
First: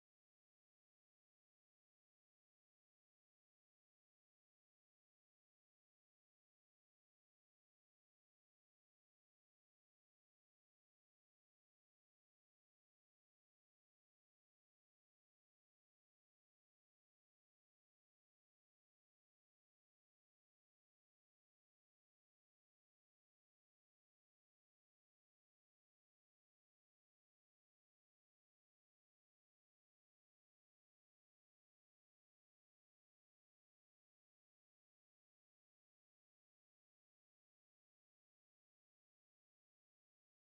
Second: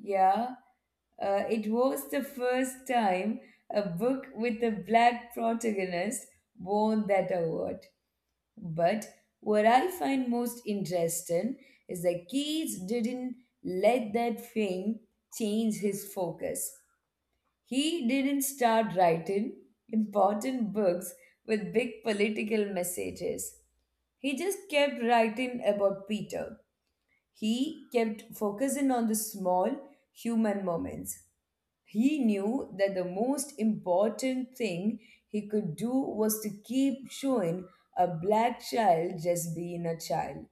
A: Yeah, uh, it was the first time a book with a black protagonist won that award. But what I find most interesting is that Keats didn't let that fame change his focus. He didn't start writing important books with big political messages. He just kept writing about Peter. He kept focusing on the small human moments. He knew that the most important thing he could do was to keep showing a black child just being a child.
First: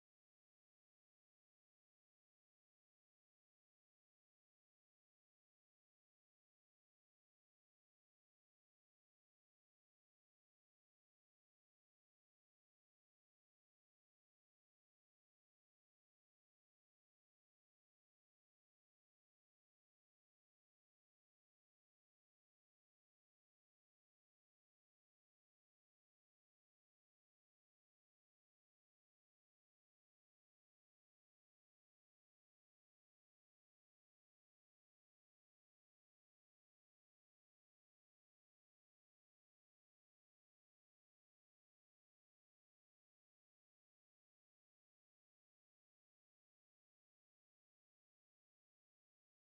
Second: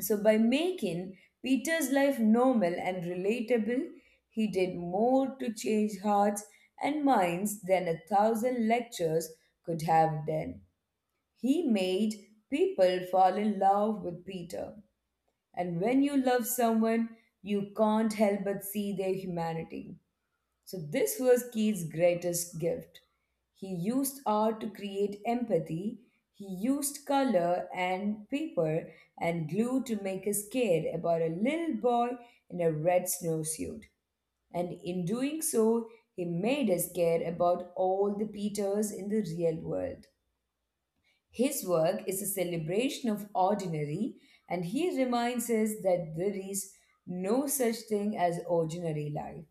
A: So, by making Peter's life normal and relatable, he did more to change hearts and minds than a thousand lectures could have done. He made people fall in love with Peter. And when you love someone, you can't help but see their humanity. So, this was Keats' greatest gift. He used art to create empathy, he used color and paper and glue to make us care about a little boy in a red snowsuit. And in doing so, he made us care about all the Peters in the real world. His work is a celebration of ordinary, and he reminds us that there is no such thing as ordinary life.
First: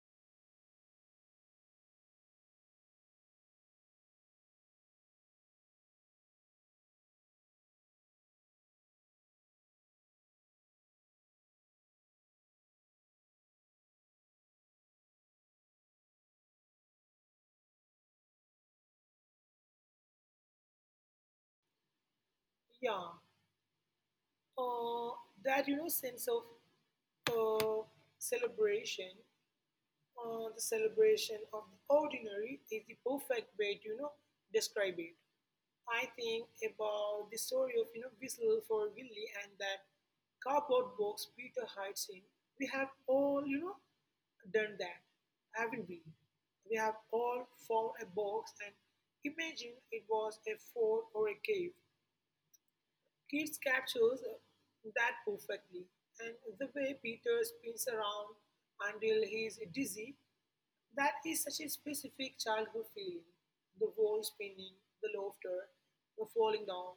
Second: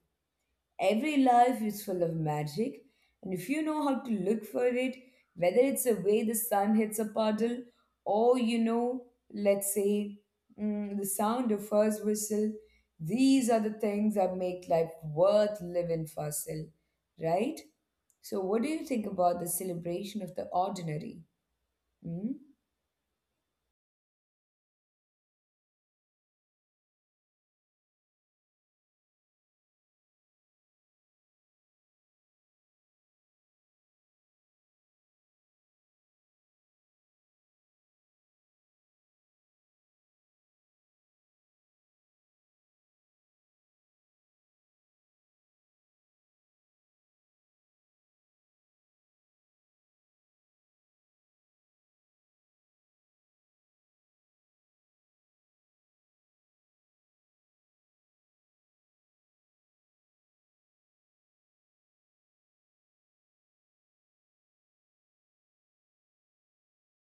A: Every life is full of magic, and if you know how to look for it, whether it's the way the sun hits a puddle, or you know, let's say, mm, the sound of first whistle, these are the things that make life worth living for, Sil, right? So, what do you think about the celebration of the ordinary? Hmm?
B: Yeah, uh, that you know sense of uh, celebration, uh, the celebration of the ordinary is the perfect way to you know describe it. I think about the story of you know whistle for willie, and that cardboard box peter hides in. We have all you know done that, haven't we? We have all found a box and imagine it was a fort or a cave. Keats captures that perfectly, and the way Peter spins around until he's dizzy, that is such a specific childhood feeling. The wall spinning, the laughter, the falling down,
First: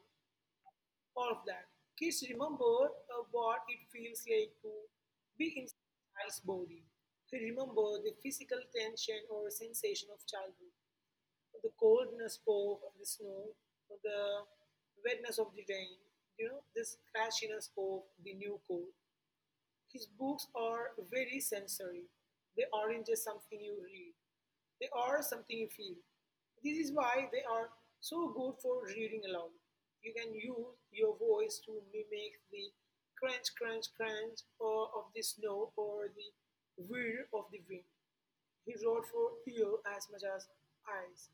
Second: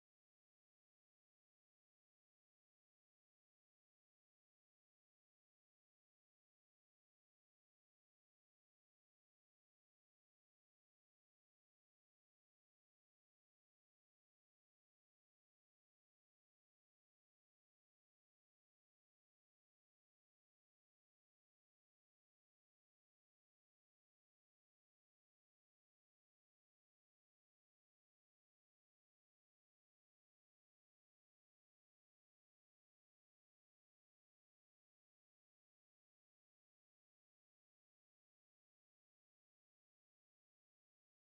B: all of that. Kids remember uh, what it feels like to be in a child's body. They remember the physical tension or sensation of childhood. The coldness of the snow, the wetness of the rain, you know, this crashiness of the new coat. His books are very sensory. They aren't just something you read, they are something you feel. This is why they are so good for reading aloud. You can use your voice to mimic the crunch, crunch, crunch or of the snow or the whir of the wind. He wrote for ear as much as eyes.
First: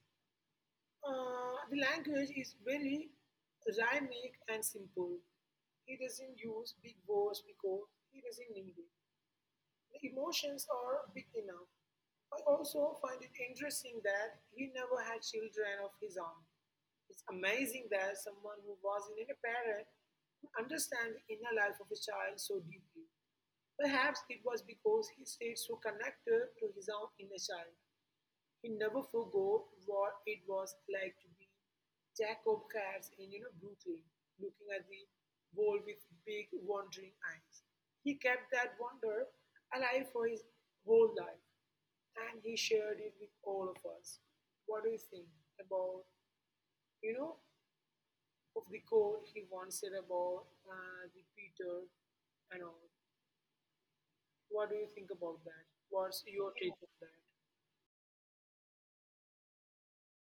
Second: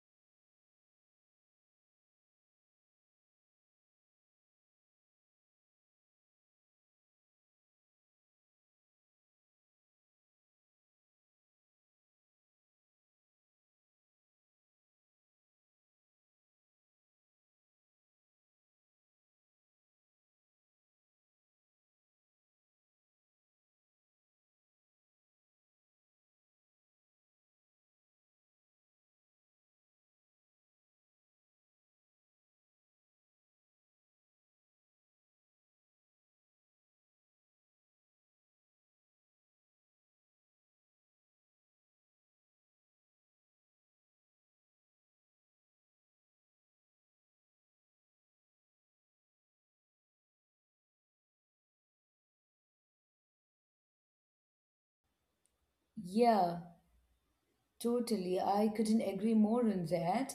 B: Uh, the language is very rhythmic and simple. He doesn't use big words because he doesn't need it. The emotions are big enough. I also find it interesting that he never had children of his own. It's amazing that someone who wasn't a parent could understand the inner life of a child so deeply. Perhaps it was because he stayed so connected to his own inner child. He never forgot what it was like to be Jacob Katz in you know, Brooklyn, looking at the world with big, wondering eyes. He kept that wonder alive for his whole life, and he shared it with all of us. What do you think about, you know, of the quote he once said about uh, the Peter and all? What do you think about that? What's your
A: Yeah,
B: take on that?
A: totally. I couldn't agree more on that.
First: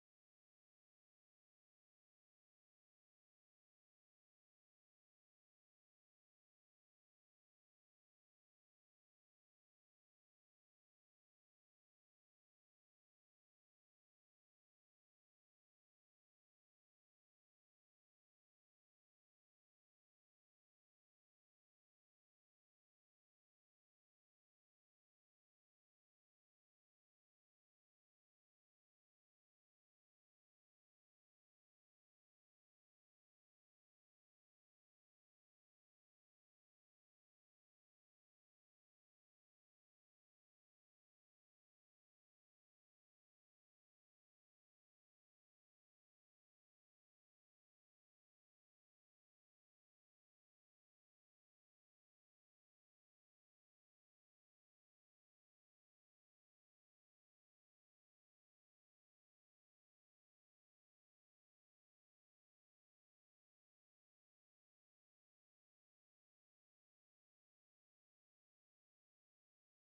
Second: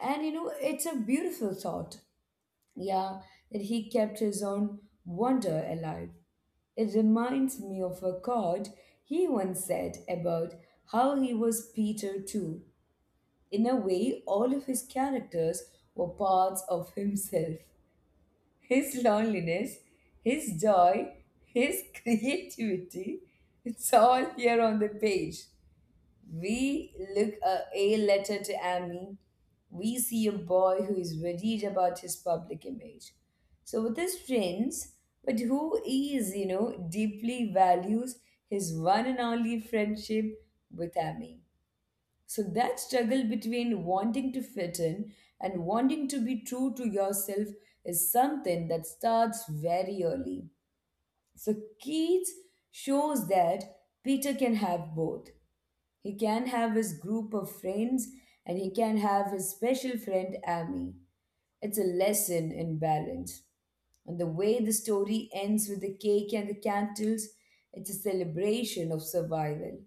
A: And you know, it's a beautiful thought. Yeah, that he kept his own wonder alive. It reminds me of a quote he once said about how he was Peter too. In a way, all of his characters were parts of himself. His loneliness, his joy, his creativity, it's all here on the page. We look a, a letter to Amy. We see a boy who is worried about his public image. So with his friends, but who is, you know, deeply values his one and only friendship with Amy. So that struggle between wanting to fit in and wanting to be true to yourself is something that starts very early. So Keats shows that Peter can have both. He can have his group of friends and he can have his special friend Amy. It's a lesson in balance. And the way the story ends with the cake and the candles, it's a celebration of survival.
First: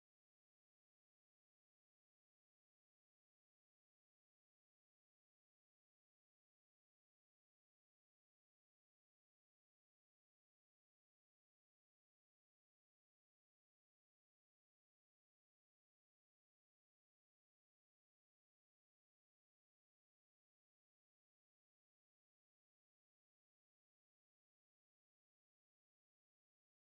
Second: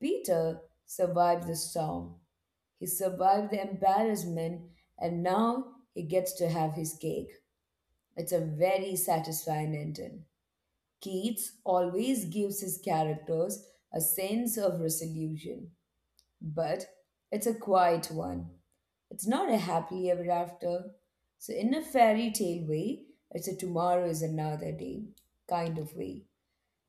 A: Peter survived the storm, he survived the embarrassment, and now he gets to have his cake. It's a very satisfying ending. Keats always gives his characters a sense of resolution, but it's a quiet one. It's not a happily ever after. So, in a fairy tale way, it's a tomorrow is another day kind of way.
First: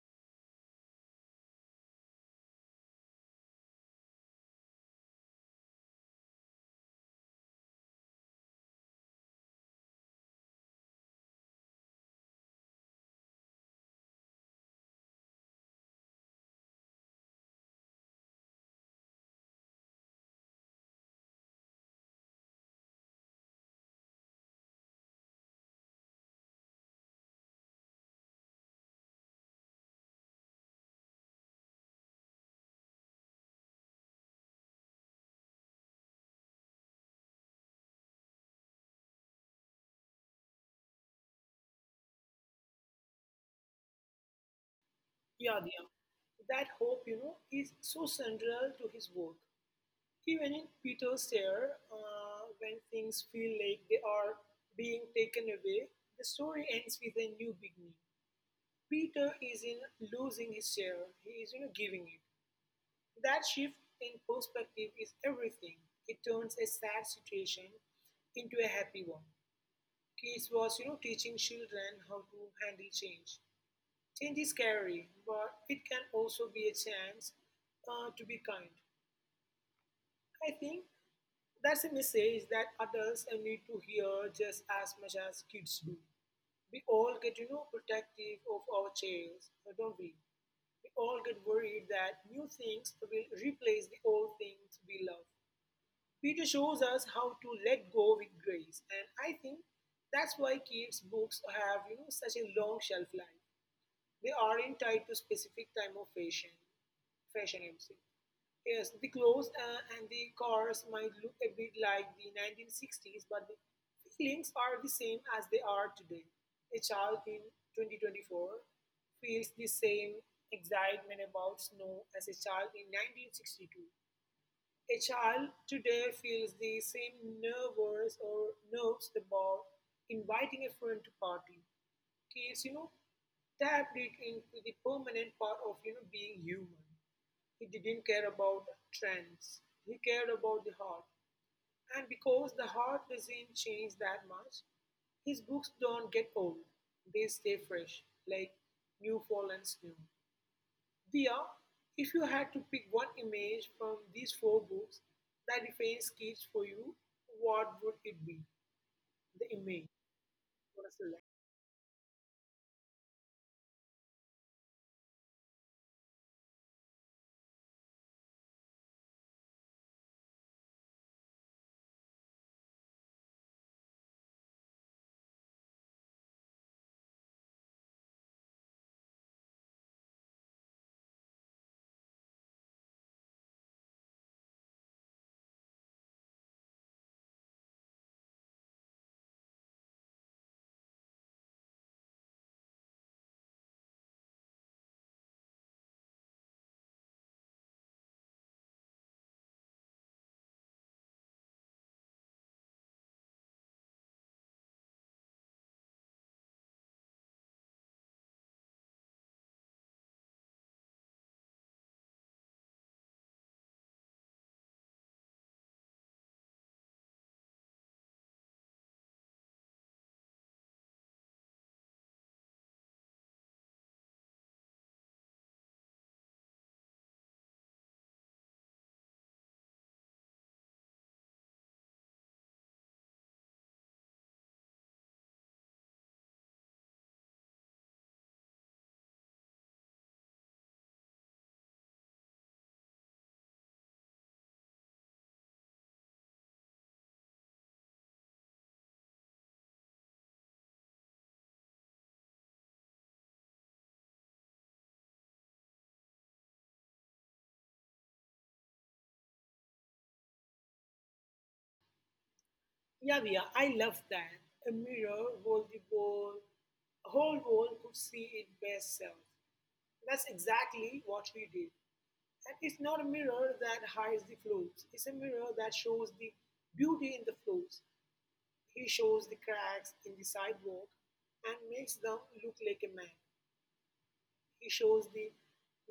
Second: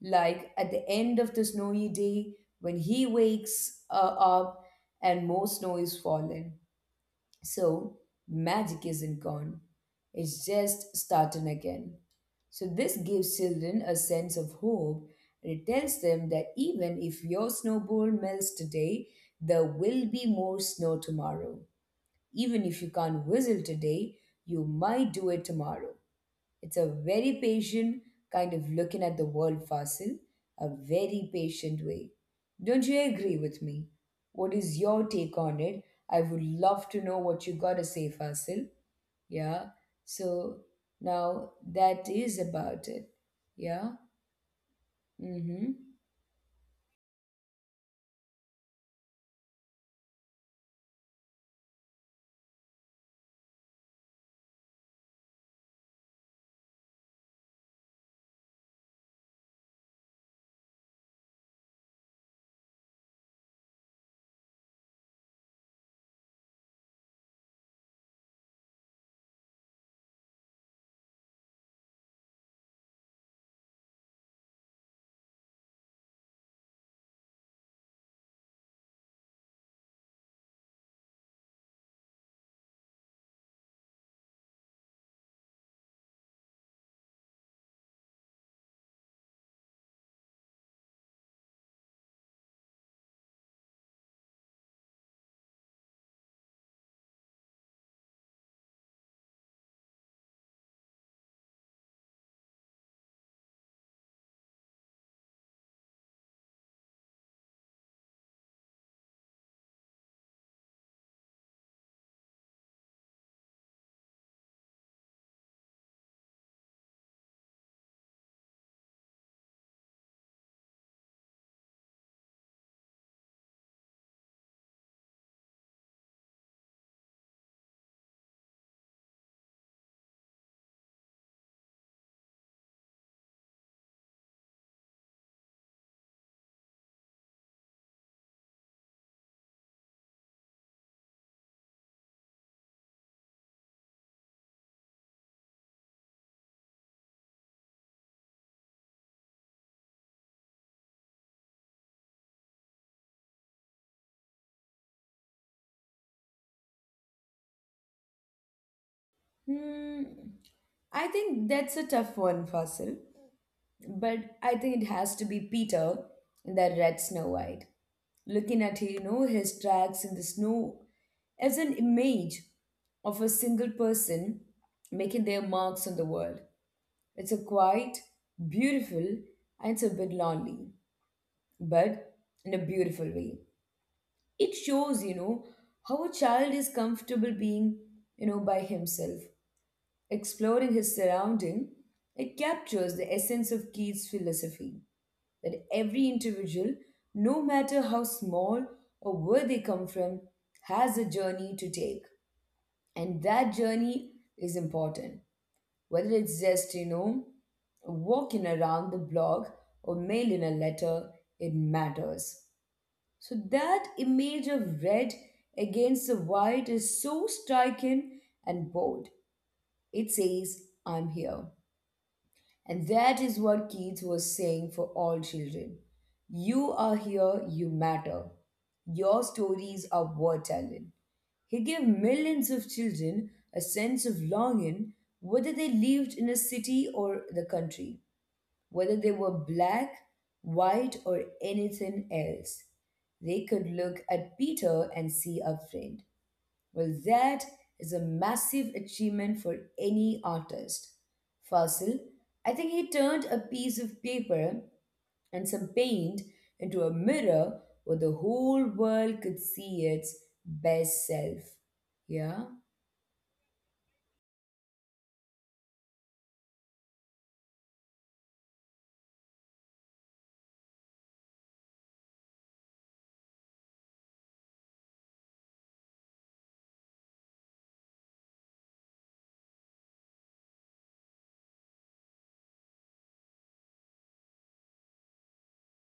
A: Like at the end of the snowy day, when he wakes uh, up and more snow is falling. So magic isn't gone, it's just starting again. So this gives children a sense of hope, and it tells them that even if your snowball melts today, there will be more snow tomorrow. Even if you can't whistle today, you might do it tomorrow. It's a very patient kind of looking at the world, Fasil, a very patient way. Don't you agree with me? What is your take on it? I would love to know what you gotta say, Fasil. Yeah. So now that is about it. Yeah. Mm-hmm.
B: Yadnya. That hope, you know, is so central to his work. Even in Peter's Sayre, uh, when things feel like they are being taken away, the story ends with a new beginning. Peter is in losing his share, he is, you know, giving it. That shift in perspective is everything. It turns a sad situation into a happy one. Keats was, you know, teaching children how to handle change. Change is scary, but it can also be a chance uh, to be kind. I think that's a message that adults uh, need to hear just as much as kids do. We all get, you know, protective of our chairs, uh, don't we? We all get worried that new things will replace the old things we love. Peter shows us how to let go with grace, and I think that's why kids' books have, you know, such a long shelf life they aren't tied to specific time of fashion. Fashion, I would say. Yes, the clothes uh, and the cars might look a bit like the nineteen sixties, but the feelings are the same as they are today. A child in twenty twenty-four feels the same excitement about snow as a child in nineteen sixty-two. A child today feels the same nervous or nerves about inviting a friend to party. He's, you know, tapped it into the permanent part of, you know, being human. He didn't care about trends. He cared about the heart. And because the heart doesn't change that much, his books don't get old. They stay fresh, like new fallen snow. Dia, if you had to pick one image from these four books that defines kids for you, what would it be? The image.
A: Hmm.
B: What is
A: I
B: the
A: think that's a tough one, Fasil. But I think it has to be Peter that read Snow White, looking at, you know, his tracks in the snow as an image of a single person making their marks on the world. It's a quite beautiful, and it's a bit lonely, but in a beautiful way. It shows, you know, how a child is comfortable being, you know, by himself, exploring his surrounding. It captures the essence of Keats philosophy that every individual, no matter how small or where they come from, has a journey to take. And that journey is important. Whether it's just, you know, walking around the block or mailing a letter, it matters. So that image of red against the white is so striking and bold. It says, I'm here. And that is what Keats was saying for all children. You are here, you matter. Your stories are worth telling. He gave millions of children a sense of longing, whether they lived in a city or the country, whether they were black, white, or anything else. They could look at Peter and see a friend. Well, that is a massive achievement for any artist. Fossil, I think he turned a piece of paper and some paint into a mirror where the whole world could see its best self. Yeah?
B: yeah, Via, I love that. A mirror hold the world, whole world could see its best self. That's exactly what we did. And it's not a mirror that hides the flaws. It's a mirror that shows the beauty in the flaws. He shows the cracks in the sidewalk and makes them look like a man. He shows the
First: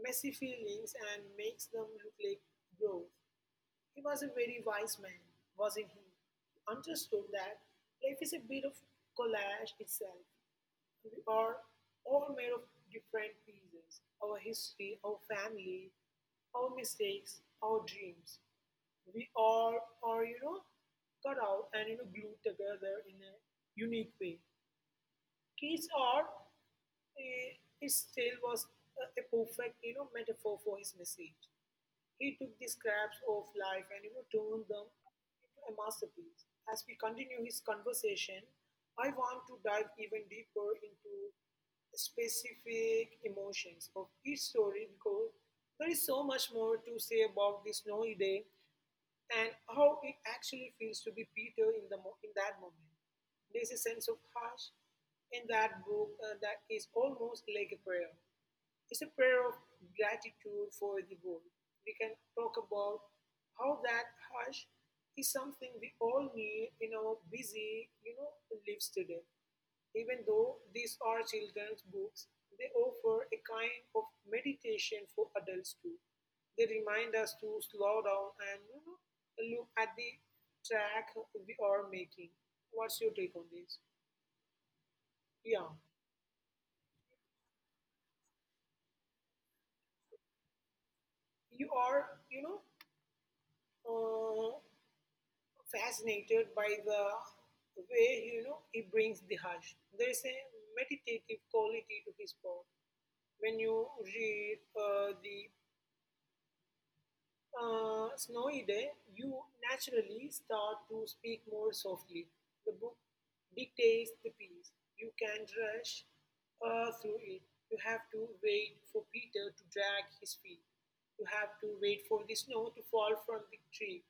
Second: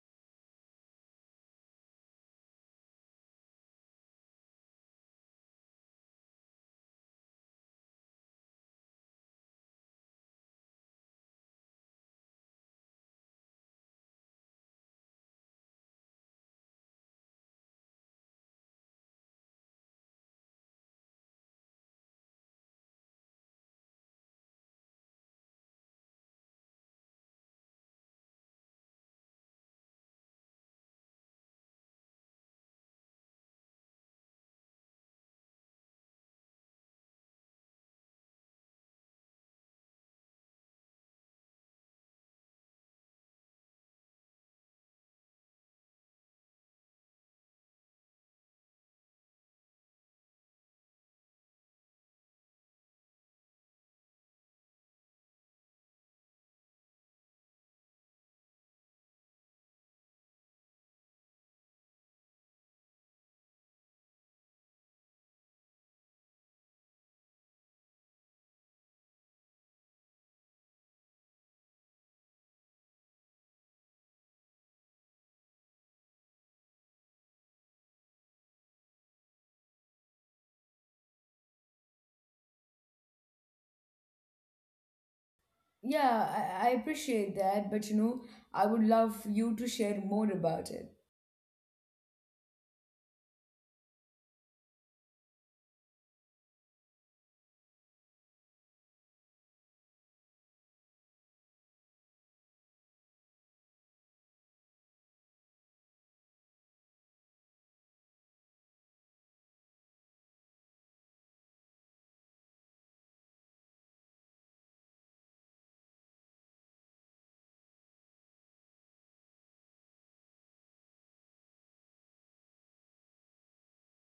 B: messy feelings and makes them look like growth. He was a very wise man, wasn't he? He understood that life is a bit of collage itself. We are all made of different pieces our history, our family, our mistakes, our dreams. We all are, you know, cut out and, you know, glued together in a unique way. Kids are, eh, it still was a a perfect, you know, metaphor for his message. He took the scraps of life and you know, turned them into a masterpiece. As we continue his conversation, I want to dive even deeper into specific emotions of each story because there is so much more to say about this snowy day and how it actually feels to be Peter in the mo- in that moment. There's a sense of hush in that book uh, that is almost like a prayer. It's a prayer of gratitude for the goal. We can talk about how that hush is something we all need in our busy, you know, lives today. Even though these are children's books, they offer a kind of meditation for adults too. They remind us to slow down and you know, look at the track we are making. What's your take on this? Yeah,
A: Yeah, I, I appreciate that, but you know, I would love you to share more about it.
B: you are, you know, uh, fascinated by the way you know he brings the hush. There is a meditative quality to his poem. When you read uh, the uh, Snowy Day, you naturally start to speak more softly. The book dictates the piece. You can't rush uh, through it. You have to wait for Peter to drag his feet. You have to wait for the snow to fall from the tree.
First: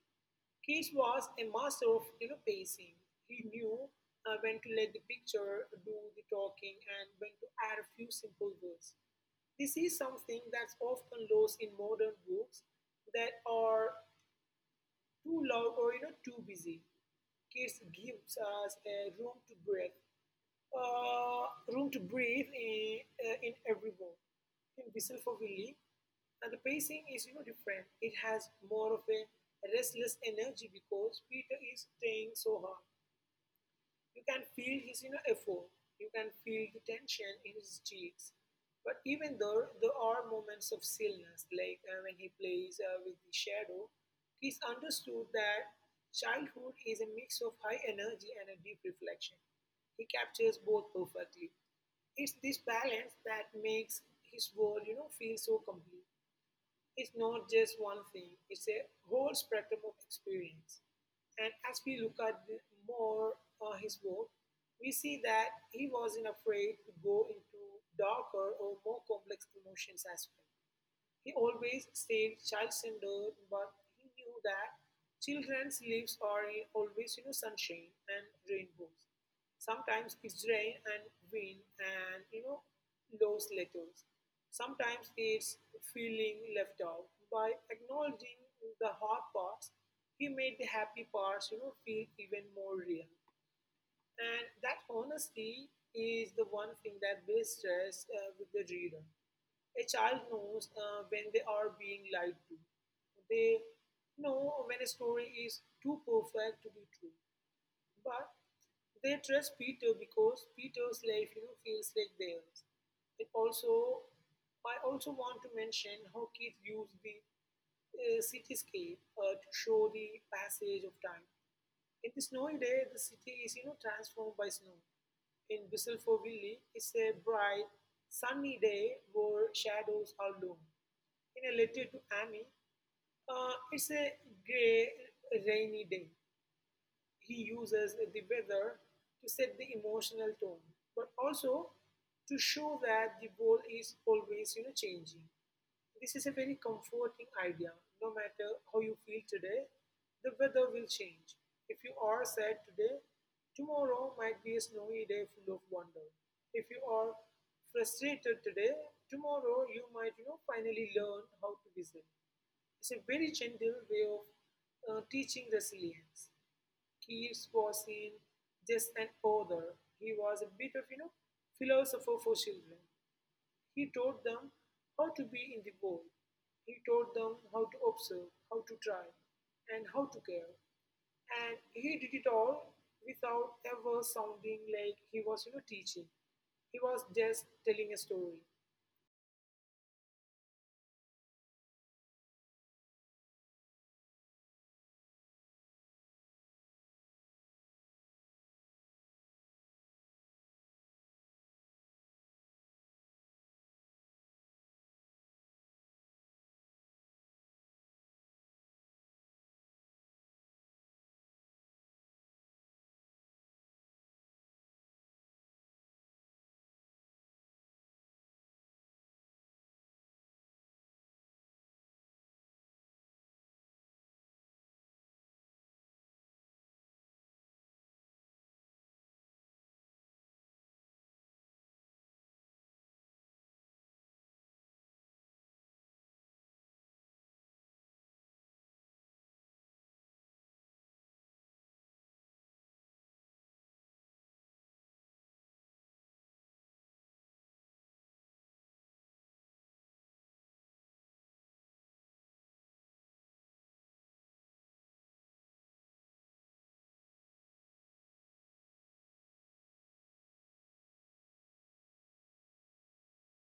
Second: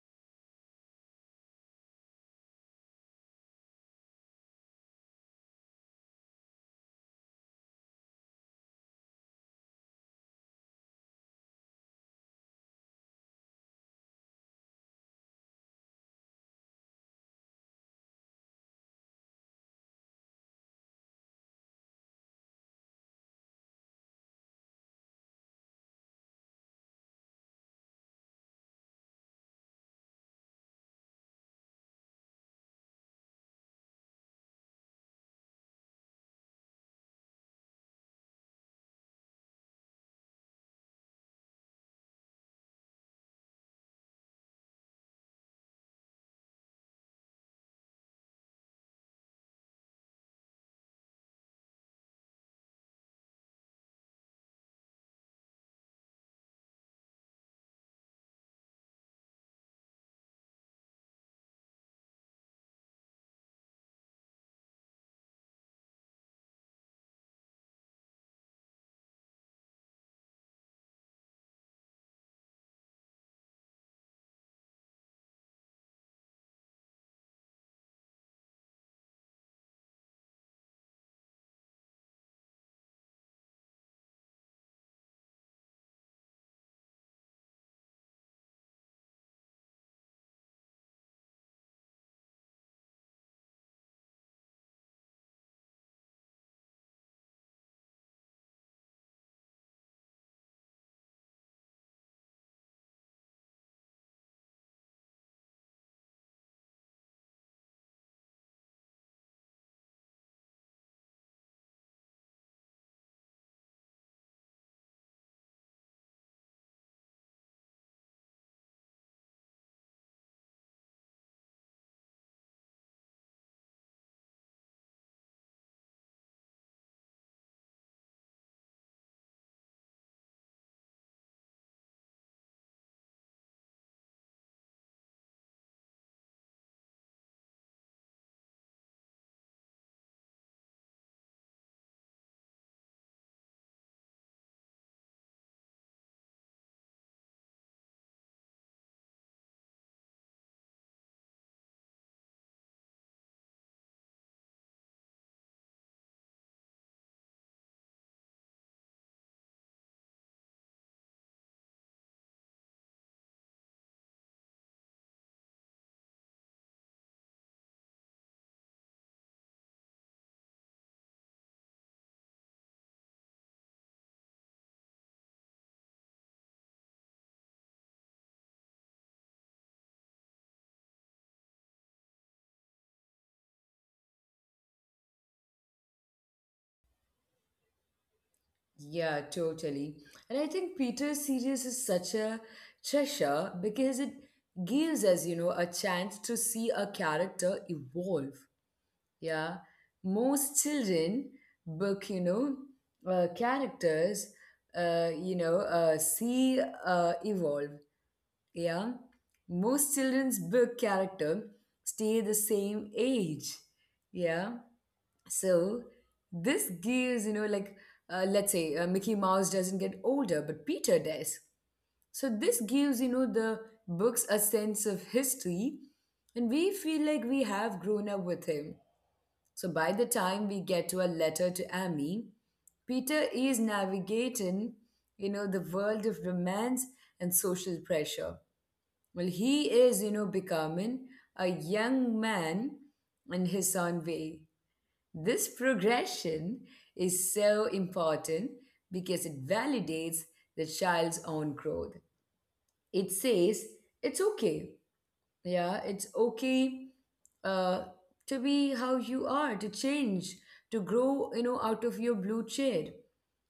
B: Keats was a master of you know, pacing. He knew uh, when to let the picture do the talking and when to add a few simple words. This is something that's often lost in modern books that are too loud or you know too busy. Keats gives us a room to breathe uh, room to breathe in, uh, in every bone. In Whistle for Willie, and the pacing is you know different. It has more of a restless energy because Peter is staying so hard. You can feel his you know, effort, you can feel the tension in his cheeks. But even though there are moments of stillness, like uh, when he plays uh, with the shadow, he's understood that childhood is a mix of high energy and a deep reflection. He captures both perfectly. It's this balance that makes his world, you know, feel so complete. It's not just one thing, it's a whole spectrum of experience. And as we look at the, more uh, his work, we see that he wasn't afraid to go into darker or more complex emotions as well. He always said child centered, but he knew that children's lives are always you know, sunshine and rainbows. Sometimes it's rain and wind and you know lost letters. Sometimes it's feeling left out. By acknowledging the hard parts, he made the happy parts you know feel even more real. And that honesty is the one thing that builds trust uh, with the reader. A child knows uh, when they are being lied to. They know when a story is too perfect to be true. But they trust Peter because Peter's life, you know, feels like theirs. It also, I also want to mention how kids use the uh, cityscape uh, to show the passage of time in the snowy day, the city is you know transformed by snow. In Whistle for Willie, it's a bright, sunny day where shadows are loom. In a letter to Amy, uh, it's a grey, rainy day he uses the weather to set the emotional tone, but also to show that the world is always you know changing. This is a very comforting idea. No matter how you feel today, the weather will change. If you are sad today, tomorrow might be a snowy day full of wonder. If you are frustrated today, tomorrow you might you know finally learn how to whistle. It's a very gentle way of uh, teaching resilience. Keats was seen just an author. He was a bit of you know philosopher for children. He taught them how to be in the world. He taught them how to observe, how to try, and how to care. And he did it all without ever sounding like he was you know teaching. He was just telling a story.
A: Yeah, totally. And I think Peter's series is such a treasure because it gives us, you know, a chance to see a character evolve. Yeah. Most children book, you know, uh, characters, uh, you know, uh, see uh, evolve. Yeah. Most children's book character stay the same age. Yeah, so this gives you know like, uh, let's say uh, Mickey Mouse doesn't get older, but Peter does. So this gives you know the books a sense of history, and we feel like we have grown up with him. So by the time we get to A Letter to Amy, Peter is navigating you know the world of romance and social pressure. Well, he is you know becoming a young man in his own way. This progression is so important because it validates the child's own growth. It says it's okay. Yeah, it's okay, uh, to be how you are, to change, to grow, you know, out of your blue chair.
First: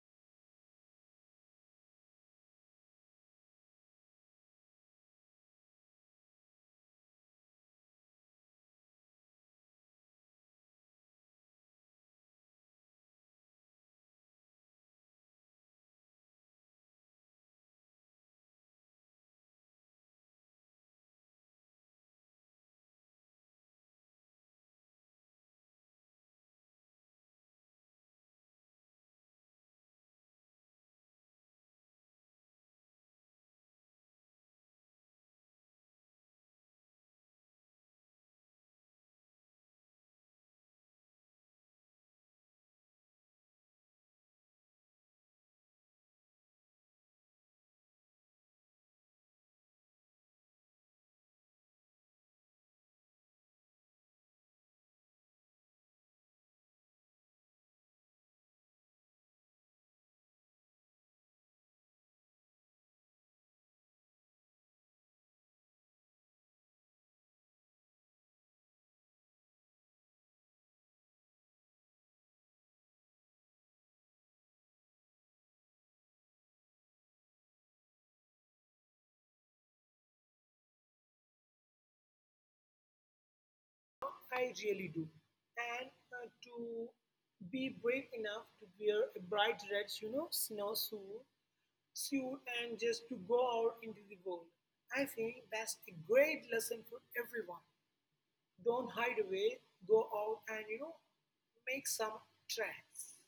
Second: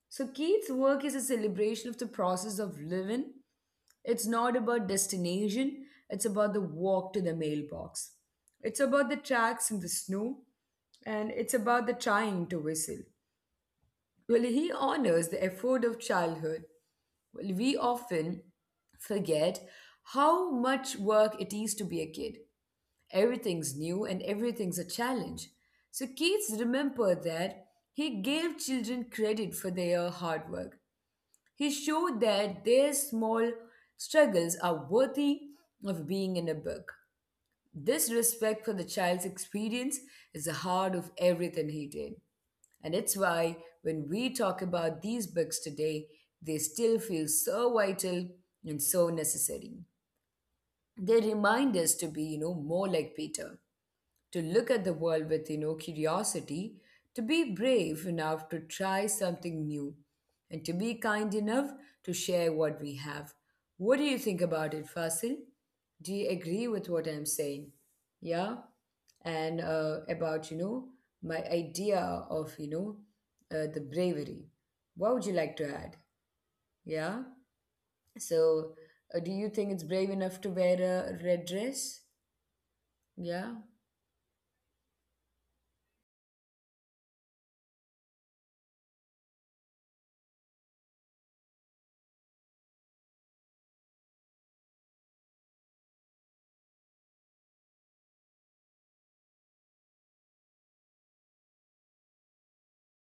A: So Keith's work is a celebration of the process of living. It's not about destination, it's about the walk to the mailbox. It's about the tracks in the snow, and it's about the trying to whistle. Well, he honors the effort of childhood. Well, we often forget how much work it is to be a kid. Everything's new and everything's a challenge. So, Keats remembered that he gave children credit for their hard work. He showed that their small struggles are worthy of being in a book. This respect for the child's experience is the heart of everything he did. And it's why when we talk about these books today, they still feel so vital and so necessary. They remind us to be, you know, more like Peter, to look at the world with you know curiosity, to be brave enough to try something new, and to be kind enough to share what we have. What do you think about it, Fasil? Do you agree with what I'm saying? Yeah. And uh, about you know my idea of you know, uh, the bravery, what would you like to add? Yeah. So, uh, do you think it's brave enough to wear a red dress? Yeah.
B: I really do. And uh, to be brave enough to wear a bright red, you know, snow suit suit and just to go out into the world. I think that's a great lesson for everyone. Don't hide away, go out and you know, make some tracks.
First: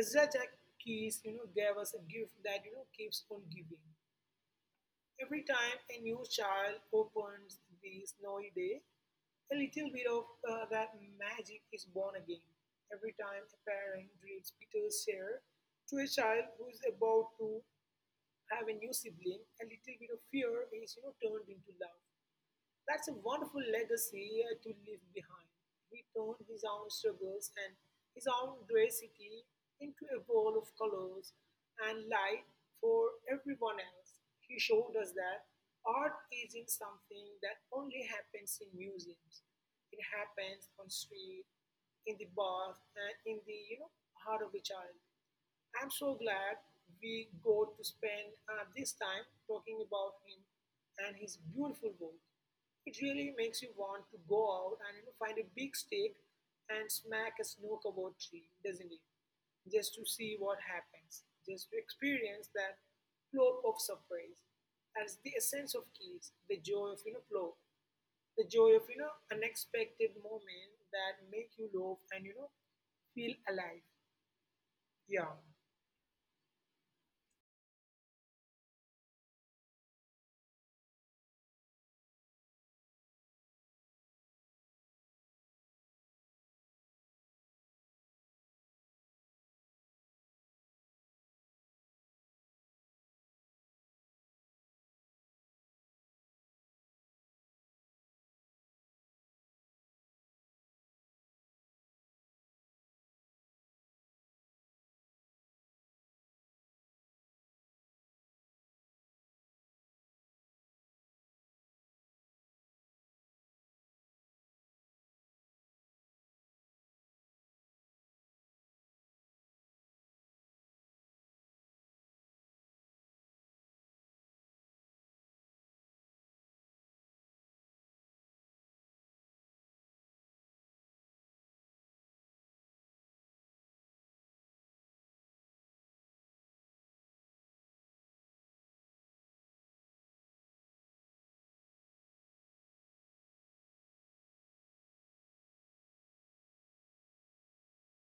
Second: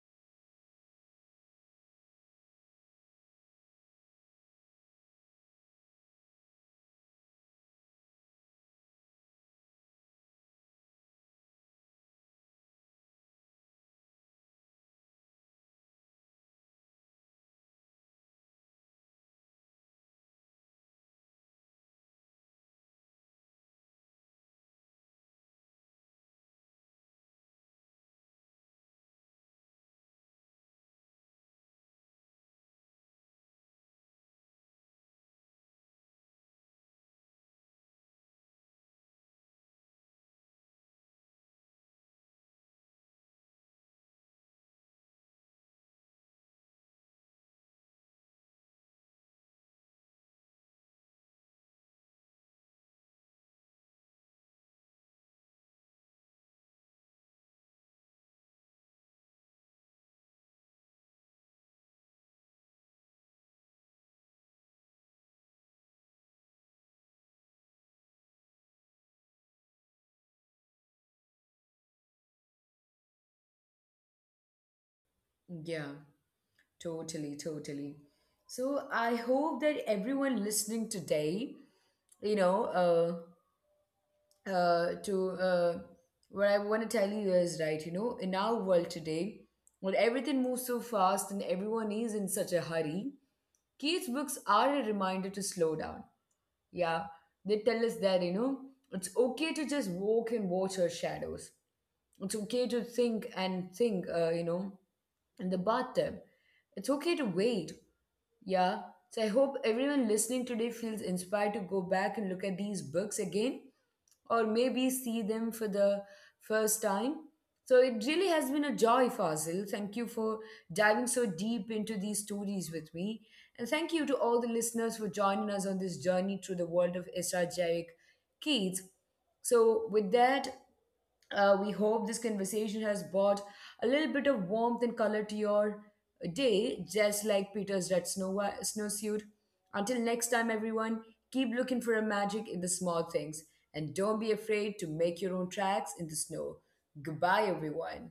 B: Ezra Jack Keys, you know, gave us a gift that you know keeps on giving. Every time a new child opens the snowy day, a little bit of uh, that magic is born again. Every time a parent reads Peter's share to a child who is about to have a new sibling, a little bit of fear is you know turned into love. That's a wonderful legacy uh, to leave behind. He turned his own struggles and his own gray into a ball of colors and light for everyone else. He showed us that art isn't something that only happens in museums. It happens on street, in the bath, and in the you know heart of a child. I'm so glad we got to spend uh, this time talking about him and his beautiful work. It really makes you want to go out and you know, find a big stick and smack a snook about tree, doesn't it? Just to see what happens, just to experience that flow of surprise. That's the essence of keys, the joy of you know flow, the joy of you know unexpected moment that make you laugh and you know feel alive. Yeah.
A: Yeah, totally, totally. So I hope that everyone listening today, you know, uh, uh, to uh, what I want to tell you is right. You know, in our world today, when everything moves so fast and everyone is in such a hurry, kids' books are a reminder to slow down. Yeah, they tell us that you know it's okay to just walk and watch our shadows. It's okay to think and think. Uh, you know, in the bathtub, it's okay to wait. Yeah, so I hope everyone listening today feels inspired to go back and look at these books again, or maybe see them for the first time. So it really has been a joy, Fazil. Thank you for diving so deep into these stories with me. And thank you to all the listeners for joining us on this journey through the world of estrogenic kids. So, with that, uh, we hope this conversation has brought a little bit of warmth and color to your day, just like Peter's red snow snowsuit. Until next time, everyone, keep looking for a magic in the small things, and don't be afraid to make your own tracks in the snow. Goodbye, everyone.